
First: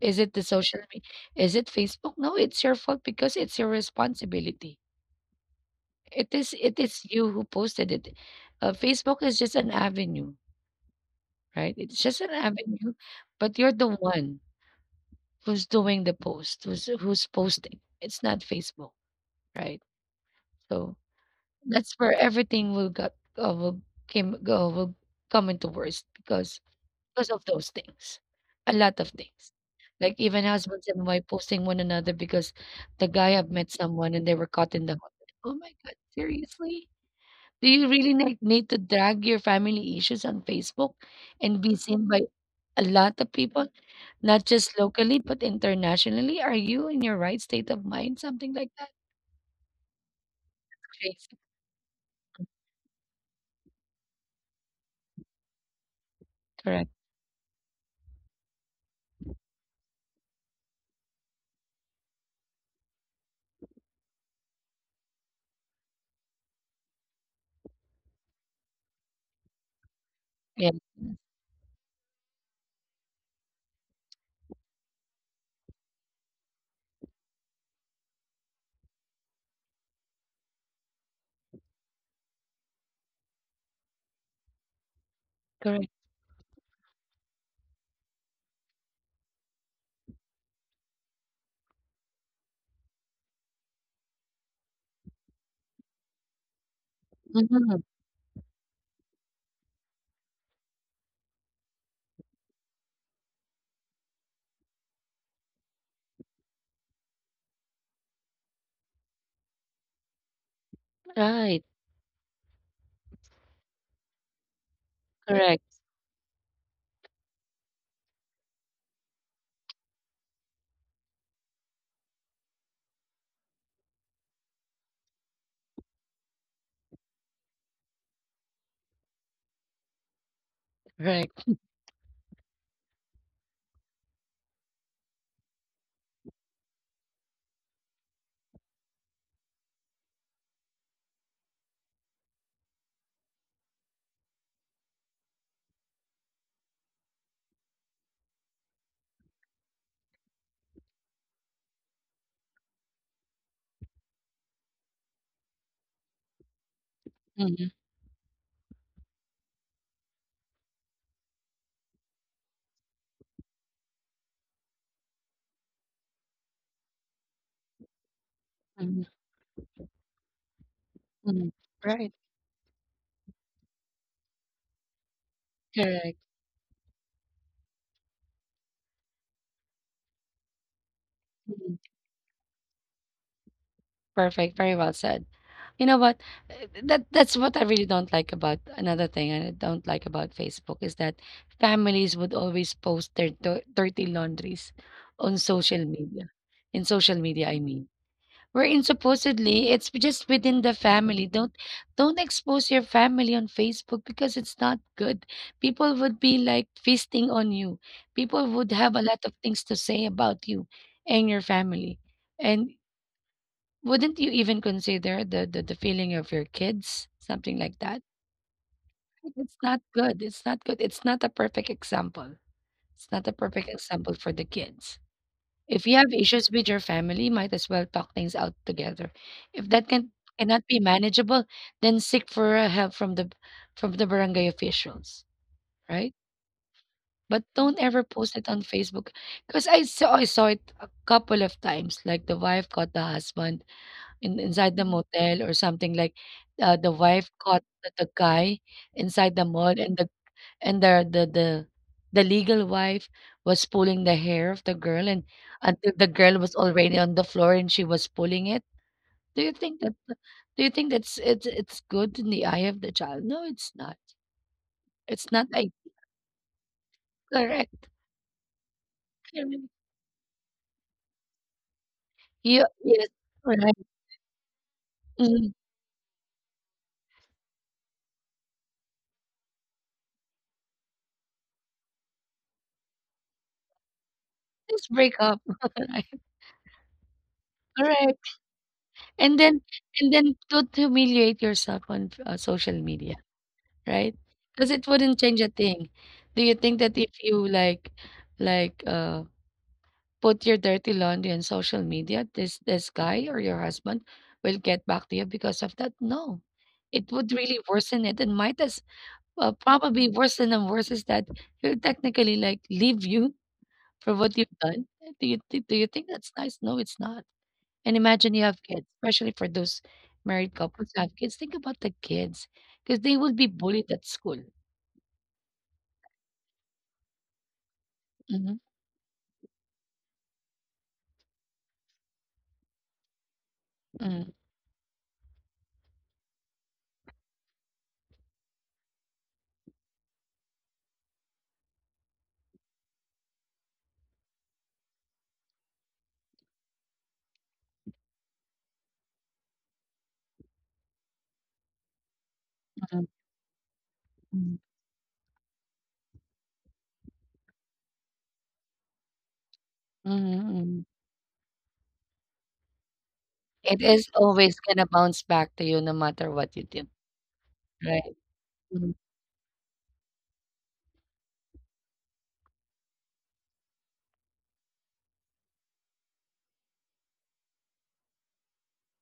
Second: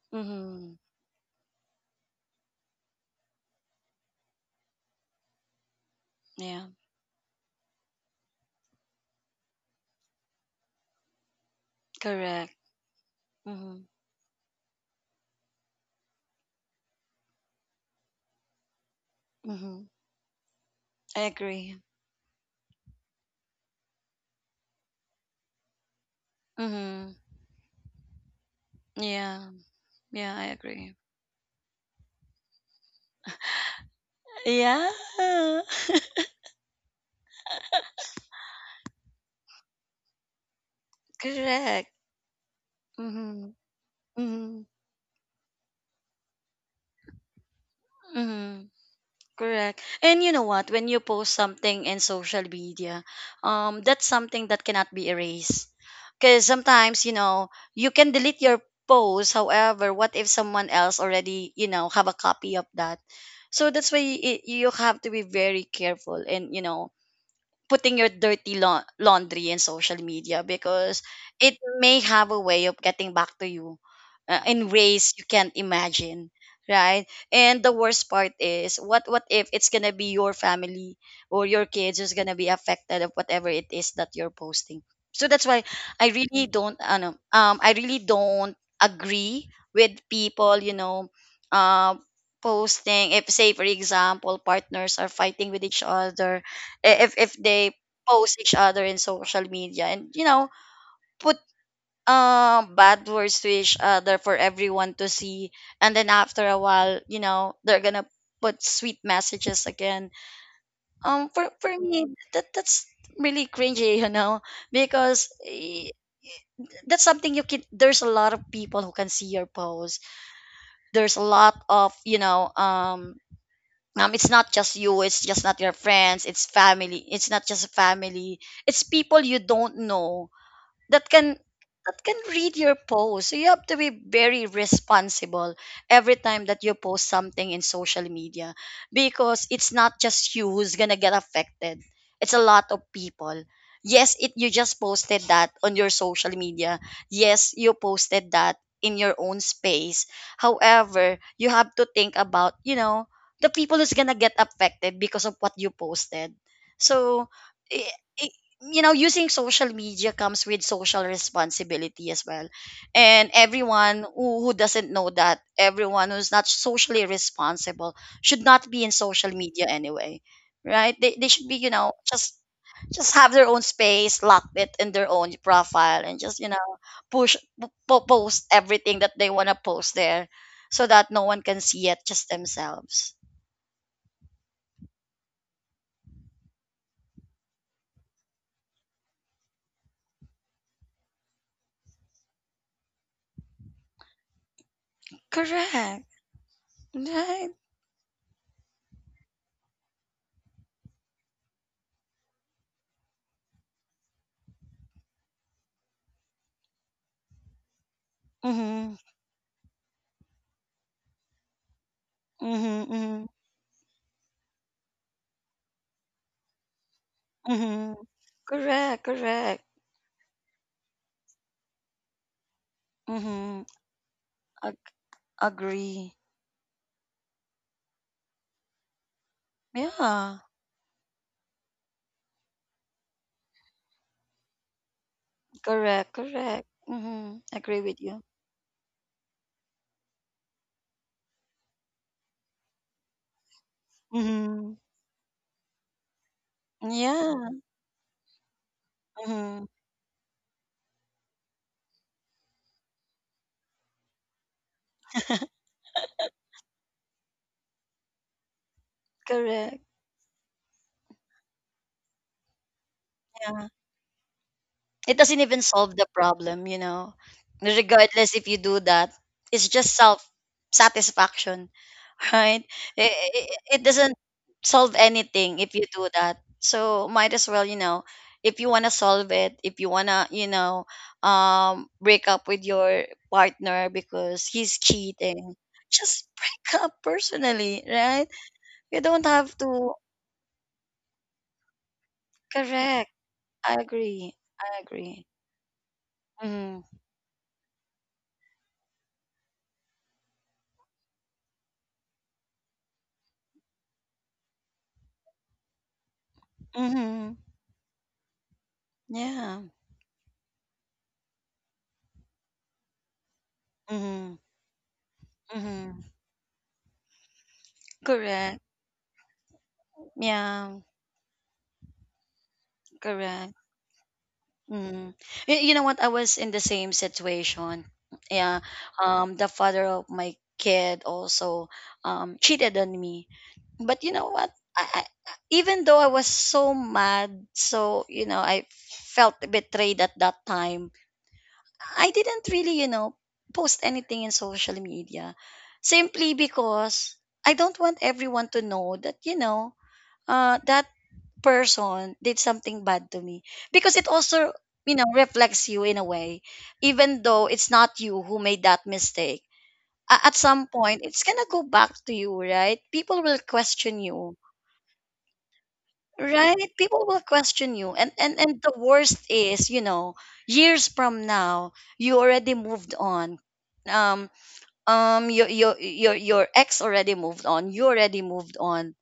Speaker 1: Is it the
Speaker 2: Mhm.
Speaker 1: social media? Is it Facebook? No, it's your fault because it's your responsibility. It is
Speaker 2: Yeah.
Speaker 1: it is you who posted it. Facebook is just an avenue, right? It's just an
Speaker 2: Correct.
Speaker 1: avenue, but you're the
Speaker 2: Mhm.
Speaker 1: one who's doing the post, who's posting. It's not Facebook, right?
Speaker 2: Mhm.
Speaker 1: So
Speaker 2: I agree.
Speaker 1: that's where everything will got will came go will come into worst, because
Speaker 2: Mhm.
Speaker 1: Because of those things, a lot of
Speaker 2: Yeah.
Speaker 1: things. Like
Speaker 2: Yeah,
Speaker 1: even
Speaker 2: I
Speaker 1: husbands
Speaker 2: agree.
Speaker 1: and wife posting one another because the guy have met someone and they were caught in
Speaker 2: Yeah.
Speaker 1: the hood. Oh my God, seriously? Do you really need to drag your family issues on Facebook and be
Speaker 2: Correct.
Speaker 1: seen by a lot of
Speaker 2: Mhm.
Speaker 1: people, not
Speaker 2: Mhm.
Speaker 1: just locally, but internationally? Are you in your right state of mind? Something like
Speaker 2: Mhm.
Speaker 1: that?
Speaker 2: Correct. And you know what? When you post
Speaker 1: Crazy.
Speaker 2: something in social media, that's something that cannot be erased. Because
Speaker 1: Correct.
Speaker 2: sometimes, you know, you can delete your post. However, what if someone else already, you know, have a copy of that? So that's why you have to be very careful, and, you know, putting your dirty laundry in social media,
Speaker 1: Yeah.
Speaker 2: because it may have a way of getting back to you in ways you can't imagine, right. And the worst part is, what if it's gonna be your family or your kids who's gonna be affected of whatever it is that you're posting. So that's why
Speaker 1: Correct.
Speaker 2: I really don't agree with people, you know, uh, posting, if, say for example, partners are fighting with each other. If they
Speaker 1: Hmm.
Speaker 2: post each other in social media, and, you know, put bad words to each other for everyone to see, and then after a while, you know, they're gonna put sweet messages again. um for
Speaker 1: Right.
Speaker 2: for me, that's really cringy, you know, because
Speaker 1: Correct.
Speaker 2: that's something you can there's a lot of people who can see your post. There's a lot of, it's not just you, it's just not your friends, it's family. It's not just family. It's people you don't know that can
Speaker 1: Correct.
Speaker 2: that can read your post. So you have to be very responsible every time that you post something in social media, because it's not just you who's gonna get affected. It's a lot of people. Yes, it you just posted that on your social media. Yes, you posted that in your own space. However, you have to think about, you know, the people who's gonna get affected because of what you posted. So,
Speaker 1: Hmm.
Speaker 2: you know, using social media comes with social responsibility as well, and everyone who doesn't know that, everyone who's not socially responsible should not be in
Speaker 1: Hmm.
Speaker 2: social media anyway, right? They should be, you know,
Speaker 1: Right.
Speaker 2: just have their own space, lock it in their own profile, and
Speaker 1: Correct.
Speaker 2: just, you know, push post everything that they want to post there, so that no one can see it, just themselves.
Speaker 1: Perfect. Very well said. You know what? That's what I really don't like about, another thing I don't like about Facebook is that families would always post their dirty laundries on social
Speaker 2: Correct.
Speaker 1: media. In social
Speaker 2: Right.
Speaker 1: media, I mean. Wherein supposedly it's just within the family. Don't expose your family on Facebook because it's not good. People would be like feasting on you. People would
Speaker 2: Mm-hmm.
Speaker 1: have a lot of things to say about you and your family. And
Speaker 2: Mm-hmm.
Speaker 1: wouldn't you even consider the feeling of your kids, something like
Speaker 2: Mhm.
Speaker 1: that?
Speaker 2: Correct,
Speaker 1: It's
Speaker 2: correct.
Speaker 1: not good, it's not good, it's not a perfect example. It's not a
Speaker 2: Mhm.
Speaker 1: perfect example for the
Speaker 2: Ag-
Speaker 1: kids. If you
Speaker 2: agree.
Speaker 1: have issues with your family, might as well talk things out together. If that
Speaker 2: Yeah.
Speaker 1: cannot be manageable, then seek for help from the, from the barangay officials,
Speaker 2: Correct,
Speaker 1: right?
Speaker 2: correct. Mhm.
Speaker 1: But
Speaker 2: Agree
Speaker 1: don't
Speaker 2: with
Speaker 1: ever
Speaker 2: you.
Speaker 1: post it on Facebook because I saw it a couple of times. Like the wife caught the husband in
Speaker 2: Mhm.
Speaker 1: inside the motel or something like, the wife
Speaker 2: Yeah.
Speaker 1: caught the guy inside the
Speaker 2: Mhm.
Speaker 1: mall, and the, and the legal wife was pulling the hair of the girl, and until the girl was already on the floor and she was pulling it. Do you
Speaker 2: Correct.
Speaker 1: think that do you think that's it's good in the eye of the child? No,
Speaker 2: Yeah.
Speaker 1: it's not.
Speaker 2: It
Speaker 1: It's
Speaker 2: doesn't
Speaker 1: not
Speaker 2: even
Speaker 1: like
Speaker 2: solve the problem, you know.
Speaker 1: correct.
Speaker 2: Regardless if you do that, it's just self satisfaction, right?
Speaker 1: Yeah, yes,
Speaker 2: It, it,
Speaker 1: right.
Speaker 2: it doesn't solve
Speaker 1: Mm,
Speaker 2: anything if you do that. So might as well, you know, if you want to solve it, if you want to, you know, break up with your partner because he's
Speaker 1: just break up,
Speaker 2: cheating,
Speaker 1: right?
Speaker 2: just break up personally, right?
Speaker 1: Correct.
Speaker 2: You don't
Speaker 1: And
Speaker 2: have
Speaker 1: then
Speaker 2: to.
Speaker 1: and then don't humiliate yourself on social
Speaker 2: Correct.
Speaker 1: media.
Speaker 2: I
Speaker 1: Right,
Speaker 2: agree.
Speaker 1: because
Speaker 2: I
Speaker 1: it wouldn't
Speaker 2: agree.
Speaker 1: change a thing. Do you think
Speaker 2: Mm-hmm.
Speaker 1: that if you like like, put your dirty laundry on social media, this guy or your husband will get back to you because of that? No. It would
Speaker 2: Mm-hmm.
Speaker 1: really worsen it, and might as well,
Speaker 2: Yeah.
Speaker 1: probably worsen, and worse is that he'll technically, like, leave you for what
Speaker 2: Mhm,
Speaker 1: you've done. Do you
Speaker 2: mhm.
Speaker 1: think that's nice? No, it's not. And imagine you
Speaker 2: Correct.
Speaker 1: have kids, especially for those married
Speaker 2: Yeah,
Speaker 1: couples who have kids. Think about the kids, because they will be
Speaker 2: correct.
Speaker 1: bullied at school.
Speaker 2: Mm. You know what? I was in the same situation. Yeah.
Speaker 1: Mhm.
Speaker 2: The father of my kid also cheated on me. But you know
Speaker 1: Mm,
Speaker 2: what? I even though I was so mad, so, I felt betrayed at that time. I didn't really, you know, post anything in social media, simply because I don't want everyone to know that, you know, that person did something
Speaker 1: mm,
Speaker 2: bad to me, because it also,
Speaker 1: mm,
Speaker 2: you know, reflects you in a way, even though it's not you who made that mistake.
Speaker 1: mm,
Speaker 2: At some
Speaker 1: mm.
Speaker 2: point it's gonna go back to you, right. People will
Speaker 1: It
Speaker 2: question
Speaker 1: is
Speaker 2: you.
Speaker 1: always gonna bounce back to you no matter
Speaker 2: Right,
Speaker 1: what you do,
Speaker 2: people will question you,
Speaker 1: right?
Speaker 2: and and the
Speaker 1: Mm,
Speaker 2: worst is, years from now, you already moved on, um your ex already moved on, you already moved on.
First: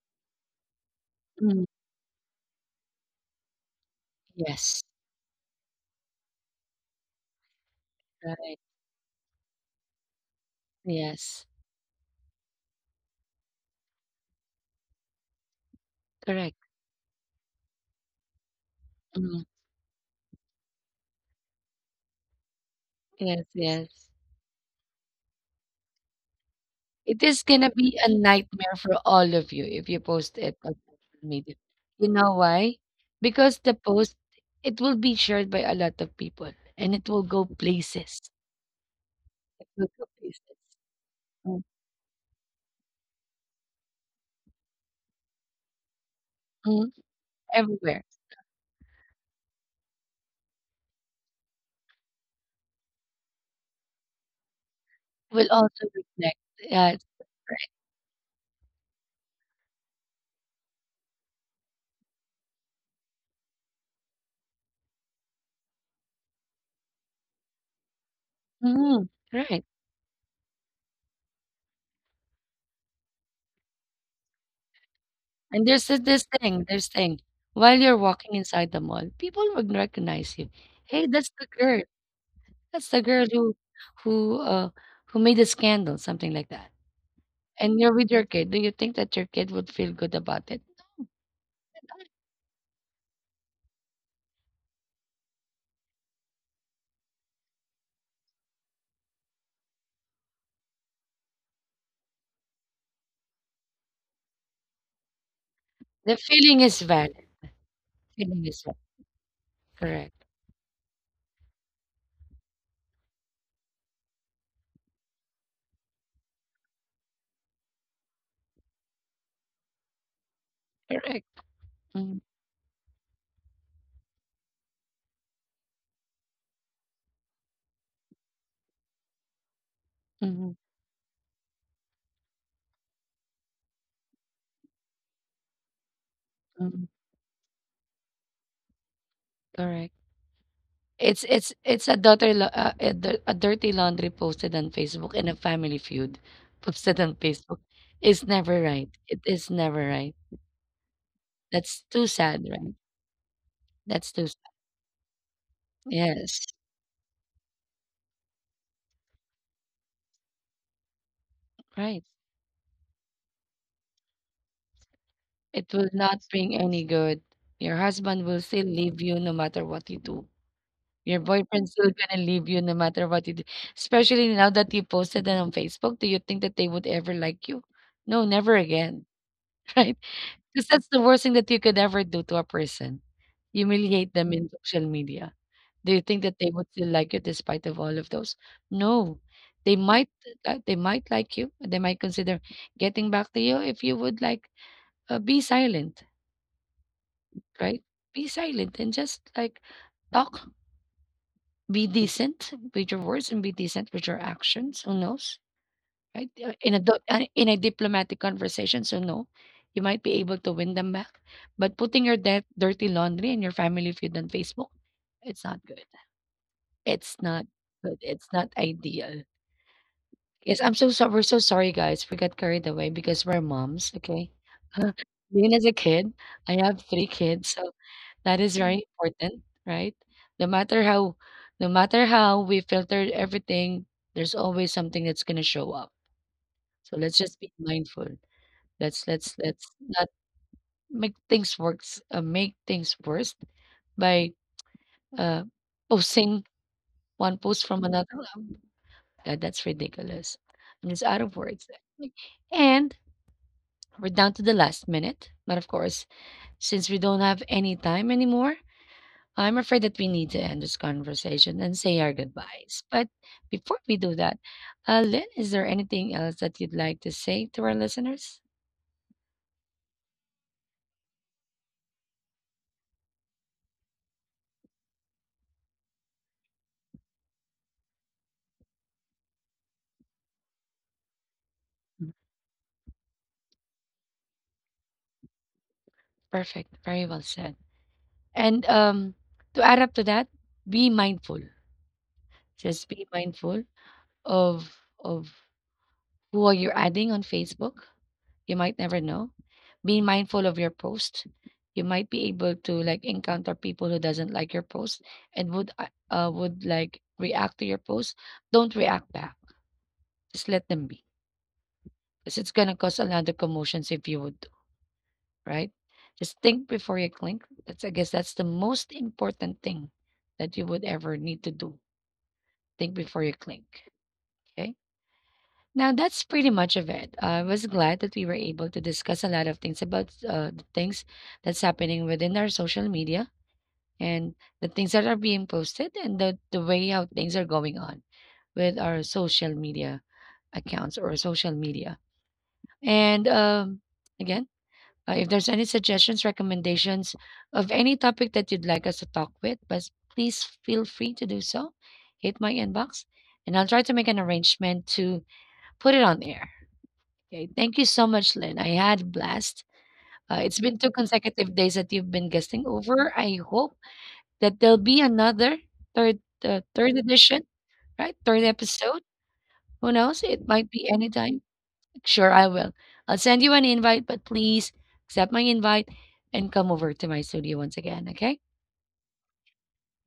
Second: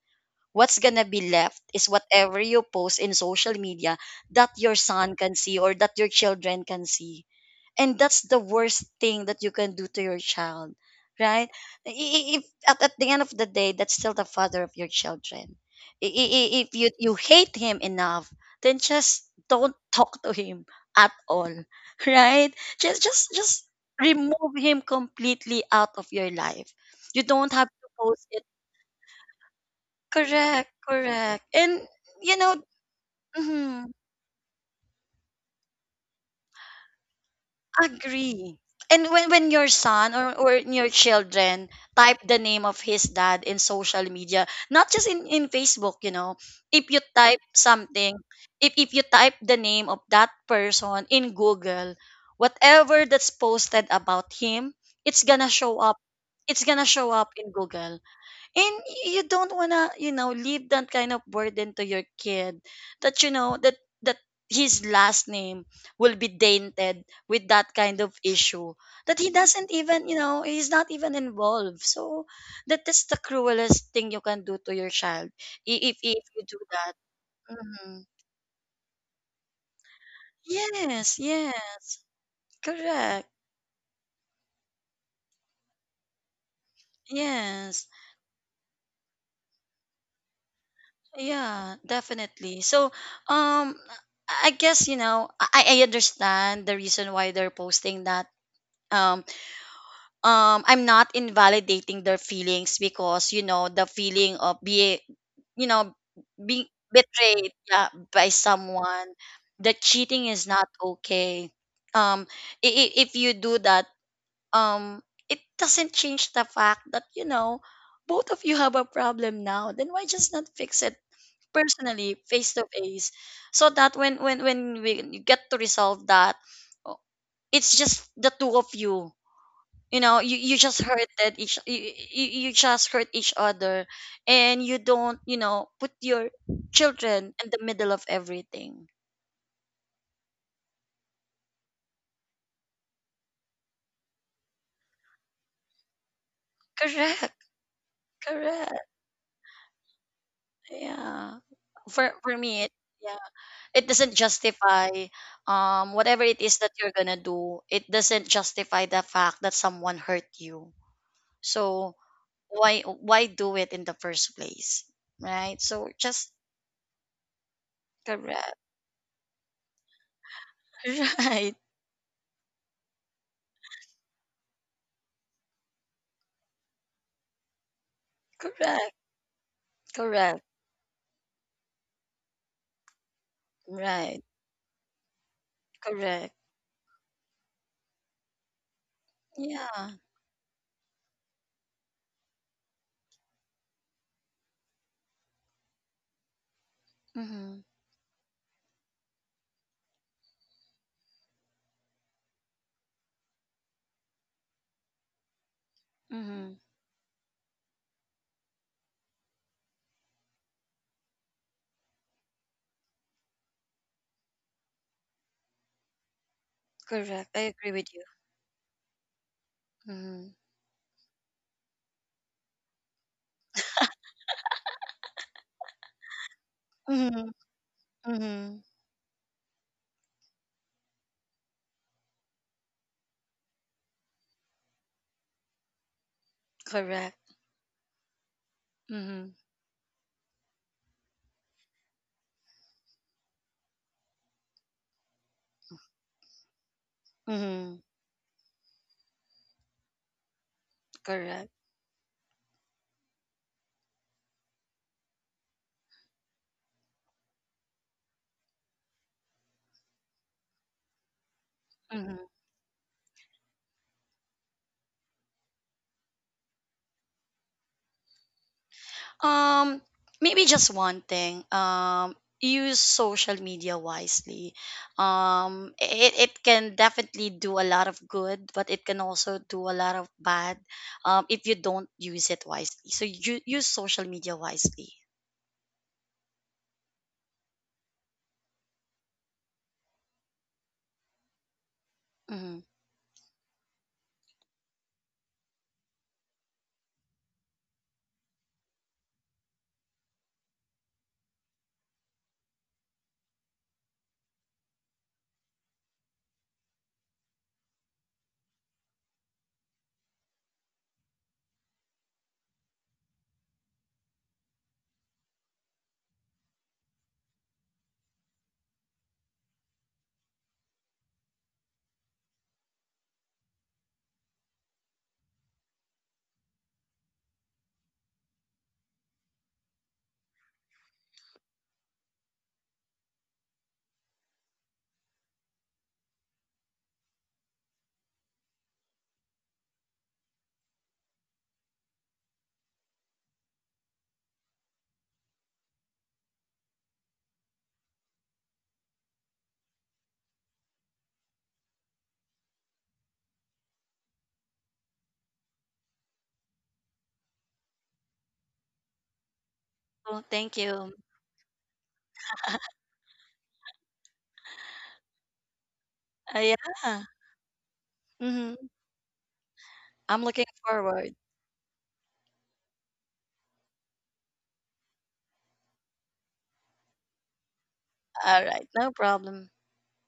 Speaker 2: What's gonna be left
Speaker 1: mm.
Speaker 2: is whatever you post in social media that your
Speaker 1: Yes,
Speaker 2: son can see, or that your children can see. And that's the
Speaker 1: right.
Speaker 2: worst thing that you can do to your child,
Speaker 1: Yes,
Speaker 2: right? If, at the end of the day, that's still the father of your children. I- i- i-
Speaker 1: correct.
Speaker 2: If you, you hate him enough, then just
Speaker 1: Mm,
Speaker 2: don't talk to him at all, right? Just just
Speaker 1: yes,
Speaker 2: just
Speaker 1: yes.
Speaker 2: remove him completely out of your life.
Speaker 1: It
Speaker 2: You
Speaker 1: is
Speaker 2: don't have
Speaker 1: gonna
Speaker 2: to
Speaker 1: be a
Speaker 2: post it.
Speaker 1: nightmare for all of you if you post it
Speaker 2: Correct,
Speaker 1: on social
Speaker 2: correct.
Speaker 1: media.
Speaker 2: And,
Speaker 1: You know
Speaker 2: you know,
Speaker 1: why? Because the
Speaker 2: mhm,
Speaker 1: post, it will be shared by a lot of people and it will go places.
Speaker 2: agree. And when
Speaker 1: It
Speaker 2: your
Speaker 1: will go
Speaker 2: son or
Speaker 1: places.
Speaker 2: your
Speaker 1: Mm,
Speaker 2: children type the name of his dad in social media, not just in Facebook, you know,
Speaker 1: mm,
Speaker 2: if you type
Speaker 1: everywhere.
Speaker 2: something, if you type the name of that person in Google, whatever that's posted about him, it's
Speaker 1: Will
Speaker 2: gonna show
Speaker 1: also
Speaker 2: up.
Speaker 1: reflect.
Speaker 2: It's gonna
Speaker 1: Yeah,
Speaker 2: show up in
Speaker 1: right.
Speaker 2: Google. And you don't wanna, you know, leave that kind of burden to your kid, that you know that that his last name will be tainted with that kind of issue,
Speaker 1: Mm,
Speaker 2: that he
Speaker 1: right.
Speaker 2: doesn't even, you know, he's not even involved. So that is the cruelest thing you can do to your child,
Speaker 1: And there's
Speaker 2: i- if
Speaker 1: this
Speaker 2: if you do
Speaker 1: thing, there's
Speaker 2: that.
Speaker 1: thing. While you're
Speaker 2: Mhm.
Speaker 1: walking inside the mall, people would recognize you. Hey,
Speaker 2: Yes,
Speaker 1: that's the girl.
Speaker 2: yes,
Speaker 1: That's the girl
Speaker 2: correct.
Speaker 1: who, who, uh, who made a scandal, something like that. And
Speaker 2: Yes.
Speaker 1: you're with your kid. Do you think that your kid would feel good about it? No.
Speaker 2: Yeah, definitely. So, um, I guess, you know, I understand the reason why they're posting that. Um, I'm not invalidating their feelings, because, you know, the feeling of you know,
Speaker 1: The feeling
Speaker 2: being
Speaker 1: is valid.
Speaker 2: betrayed, yeah, by
Speaker 1: Feeling is valid.
Speaker 2: someone. The cheating
Speaker 1: Correct.
Speaker 2: is not okay. Um, if you do that, um, it doesn't change the fact that, you know, both of you have a problem now. Then why just not fix it
Speaker 1: Correct.
Speaker 2: personally,
Speaker 1: Mm,
Speaker 2: face to face, so that when we you get to resolve that. Oh, it's just the two of you. You know
Speaker 1: mhm,
Speaker 2: You just hurt each other, and you don't, put your
Speaker 1: mhm.
Speaker 2: children in the middle of everything.
Speaker 1: Correct. It's a daughter lo- a, dir- a dirty laundry posted on Facebook, and a family feud posted on
Speaker 2: Correct,
Speaker 1: Facebook is never
Speaker 2: correct.
Speaker 1: right. It is never right.
Speaker 2: Yeah.
Speaker 1: That's too
Speaker 2: For
Speaker 1: sad,
Speaker 2: me, it,
Speaker 1: right?
Speaker 2: yeah, it doesn't
Speaker 1: That's too sad.
Speaker 2: justify, whatever it
Speaker 1: Yes,
Speaker 2: is that you're gonna do, it doesn't justify the fact that someone hurt you. So
Speaker 1: right.
Speaker 2: why do it in the first place, right?
Speaker 1: It
Speaker 2: So
Speaker 1: will not
Speaker 2: just.
Speaker 1: bring any good. Your husband will
Speaker 2: Correct.
Speaker 1: still leave you no matter what you do. Your
Speaker 2: Right.
Speaker 1: boyfriend's still gonna leave you no matter what you do. Especially now that you posted it on Facebook, do you think that they would ever like you? No, never
Speaker 2: Correct,
Speaker 1: again, right?
Speaker 2: correct.
Speaker 1: Because that's the worst thing that you could ever do to a person. Humiliate
Speaker 2: Right.
Speaker 1: them in social media. Do you think
Speaker 2: Correct.
Speaker 1: that they would still like you despite of all of those? No. They
Speaker 2: Yeah.
Speaker 1: might they might like you. They might consider getting back to you if you would like be silent,
Speaker 2: Mm-hmm.
Speaker 1: right? Be silent and just like talk. Be decent with your words and be decent with your actions. Who knows, right?
Speaker 2: Mm-hmm.
Speaker 1: In a diplomatic conversation, so no, you might be able to win them back. But putting your dirty laundry and your family feud on Facebook, it's not good. It's
Speaker 2: Correct. I
Speaker 1: not
Speaker 2: agree with
Speaker 1: good.
Speaker 2: you.
Speaker 1: It's not ideal.
Speaker 2: Mm-hmm.
Speaker 1: Yes, I'm so sorry. We're so sorry, guys. We got carried away because we're moms, okay? Being as a kid, I have three
Speaker 2: Mm-hmm.
Speaker 1: kids, so that
Speaker 2: Mm-hmm.
Speaker 1: is very important, right? No matter how, no matter how we filtered everything, there's always something that's gonna show up. So
Speaker 2: Correct.
Speaker 1: let's just be mindful. Let's
Speaker 2: Mm-hmm.
Speaker 1: let's let's not make things worse by uh posting one post
Speaker 2: Mm-hmm.
Speaker 1: from another. um, that's ridiculous. I'm just out of
Speaker 2: Correct.
Speaker 1: words. And we're down to the last minute, but of course, since we don't have any time anymore, I'm afraid that we need to end this conversation and say our
Speaker 2: Mm-hmm.
Speaker 1: goodbyes. But before we do that, Lynn, is there anything else that you'd like to say to our listeners?
Speaker 2: Um, Maybe just one thing. Use social media wisely. It can definitely do a lot of good, but it can also do a lot of bad, if you don't
Speaker 1: Mm,
Speaker 2: use it wisely. So you use social media wisely.
Speaker 1: perfect. Very well said. And, to add up to that, be mindful.
Speaker 2: Mm-hmm.
Speaker 1: Just be mindful of of who are you adding on Facebook. You might never know. Be mindful of your post. You might be able to like encounter people who doesn't like your post and would like react to your post. Don't react back. Just let them be. Because it's gonna cause another commotions if you would, do, right? Just think before you click. That's I guess that's the most important thing that you would ever need to do. Think before you click. Okay. Now that's pretty much of it. I was glad that we were able to discuss a lot of things about the things that's happening within our social media, and the things that are being posted, and the way how things are going on with our social media accounts or social media. And again, if there's any suggestions, recommendations of any topic that you'd like us to talk with, but please feel free to do so. Hit my inbox, and I'll try to make an arrangement to put it on air. Okay. Thank you so much, Lynn. I had a blast.
Speaker 2: Oh,
Speaker 1: It's
Speaker 2: thank
Speaker 1: been 2
Speaker 2: you.
Speaker 1: consecutive days that you've been guesting over. I hope that there'll be another third
Speaker 2: Yeah.
Speaker 1: edition, right? Third
Speaker 2: Mm-hmm.
Speaker 1: episode. Who knows?
Speaker 2: I'm looking
Speaker 1: It might be
Speaker 2: forward.
Speaker 1: anytime. Sure, I will. I'll send you an invite, but please accept my invite and come over to my studio once again. Okay.
Speaker 2: All right. No problem.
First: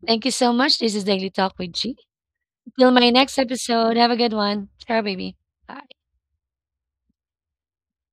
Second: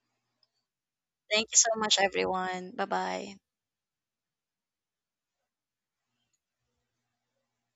Speaker 1: Thank you so much. This is Daily
Speaker 2: Thank
Speaker 1: Talk
Speaker 2: you so
Speaker 1: with G.
Speaker 2: much, everyone. Bye
Speaker 1: Till my
Speaker 2: bye.
Speaker 1: next episode. Have a good one. Ciao, baby. Bye.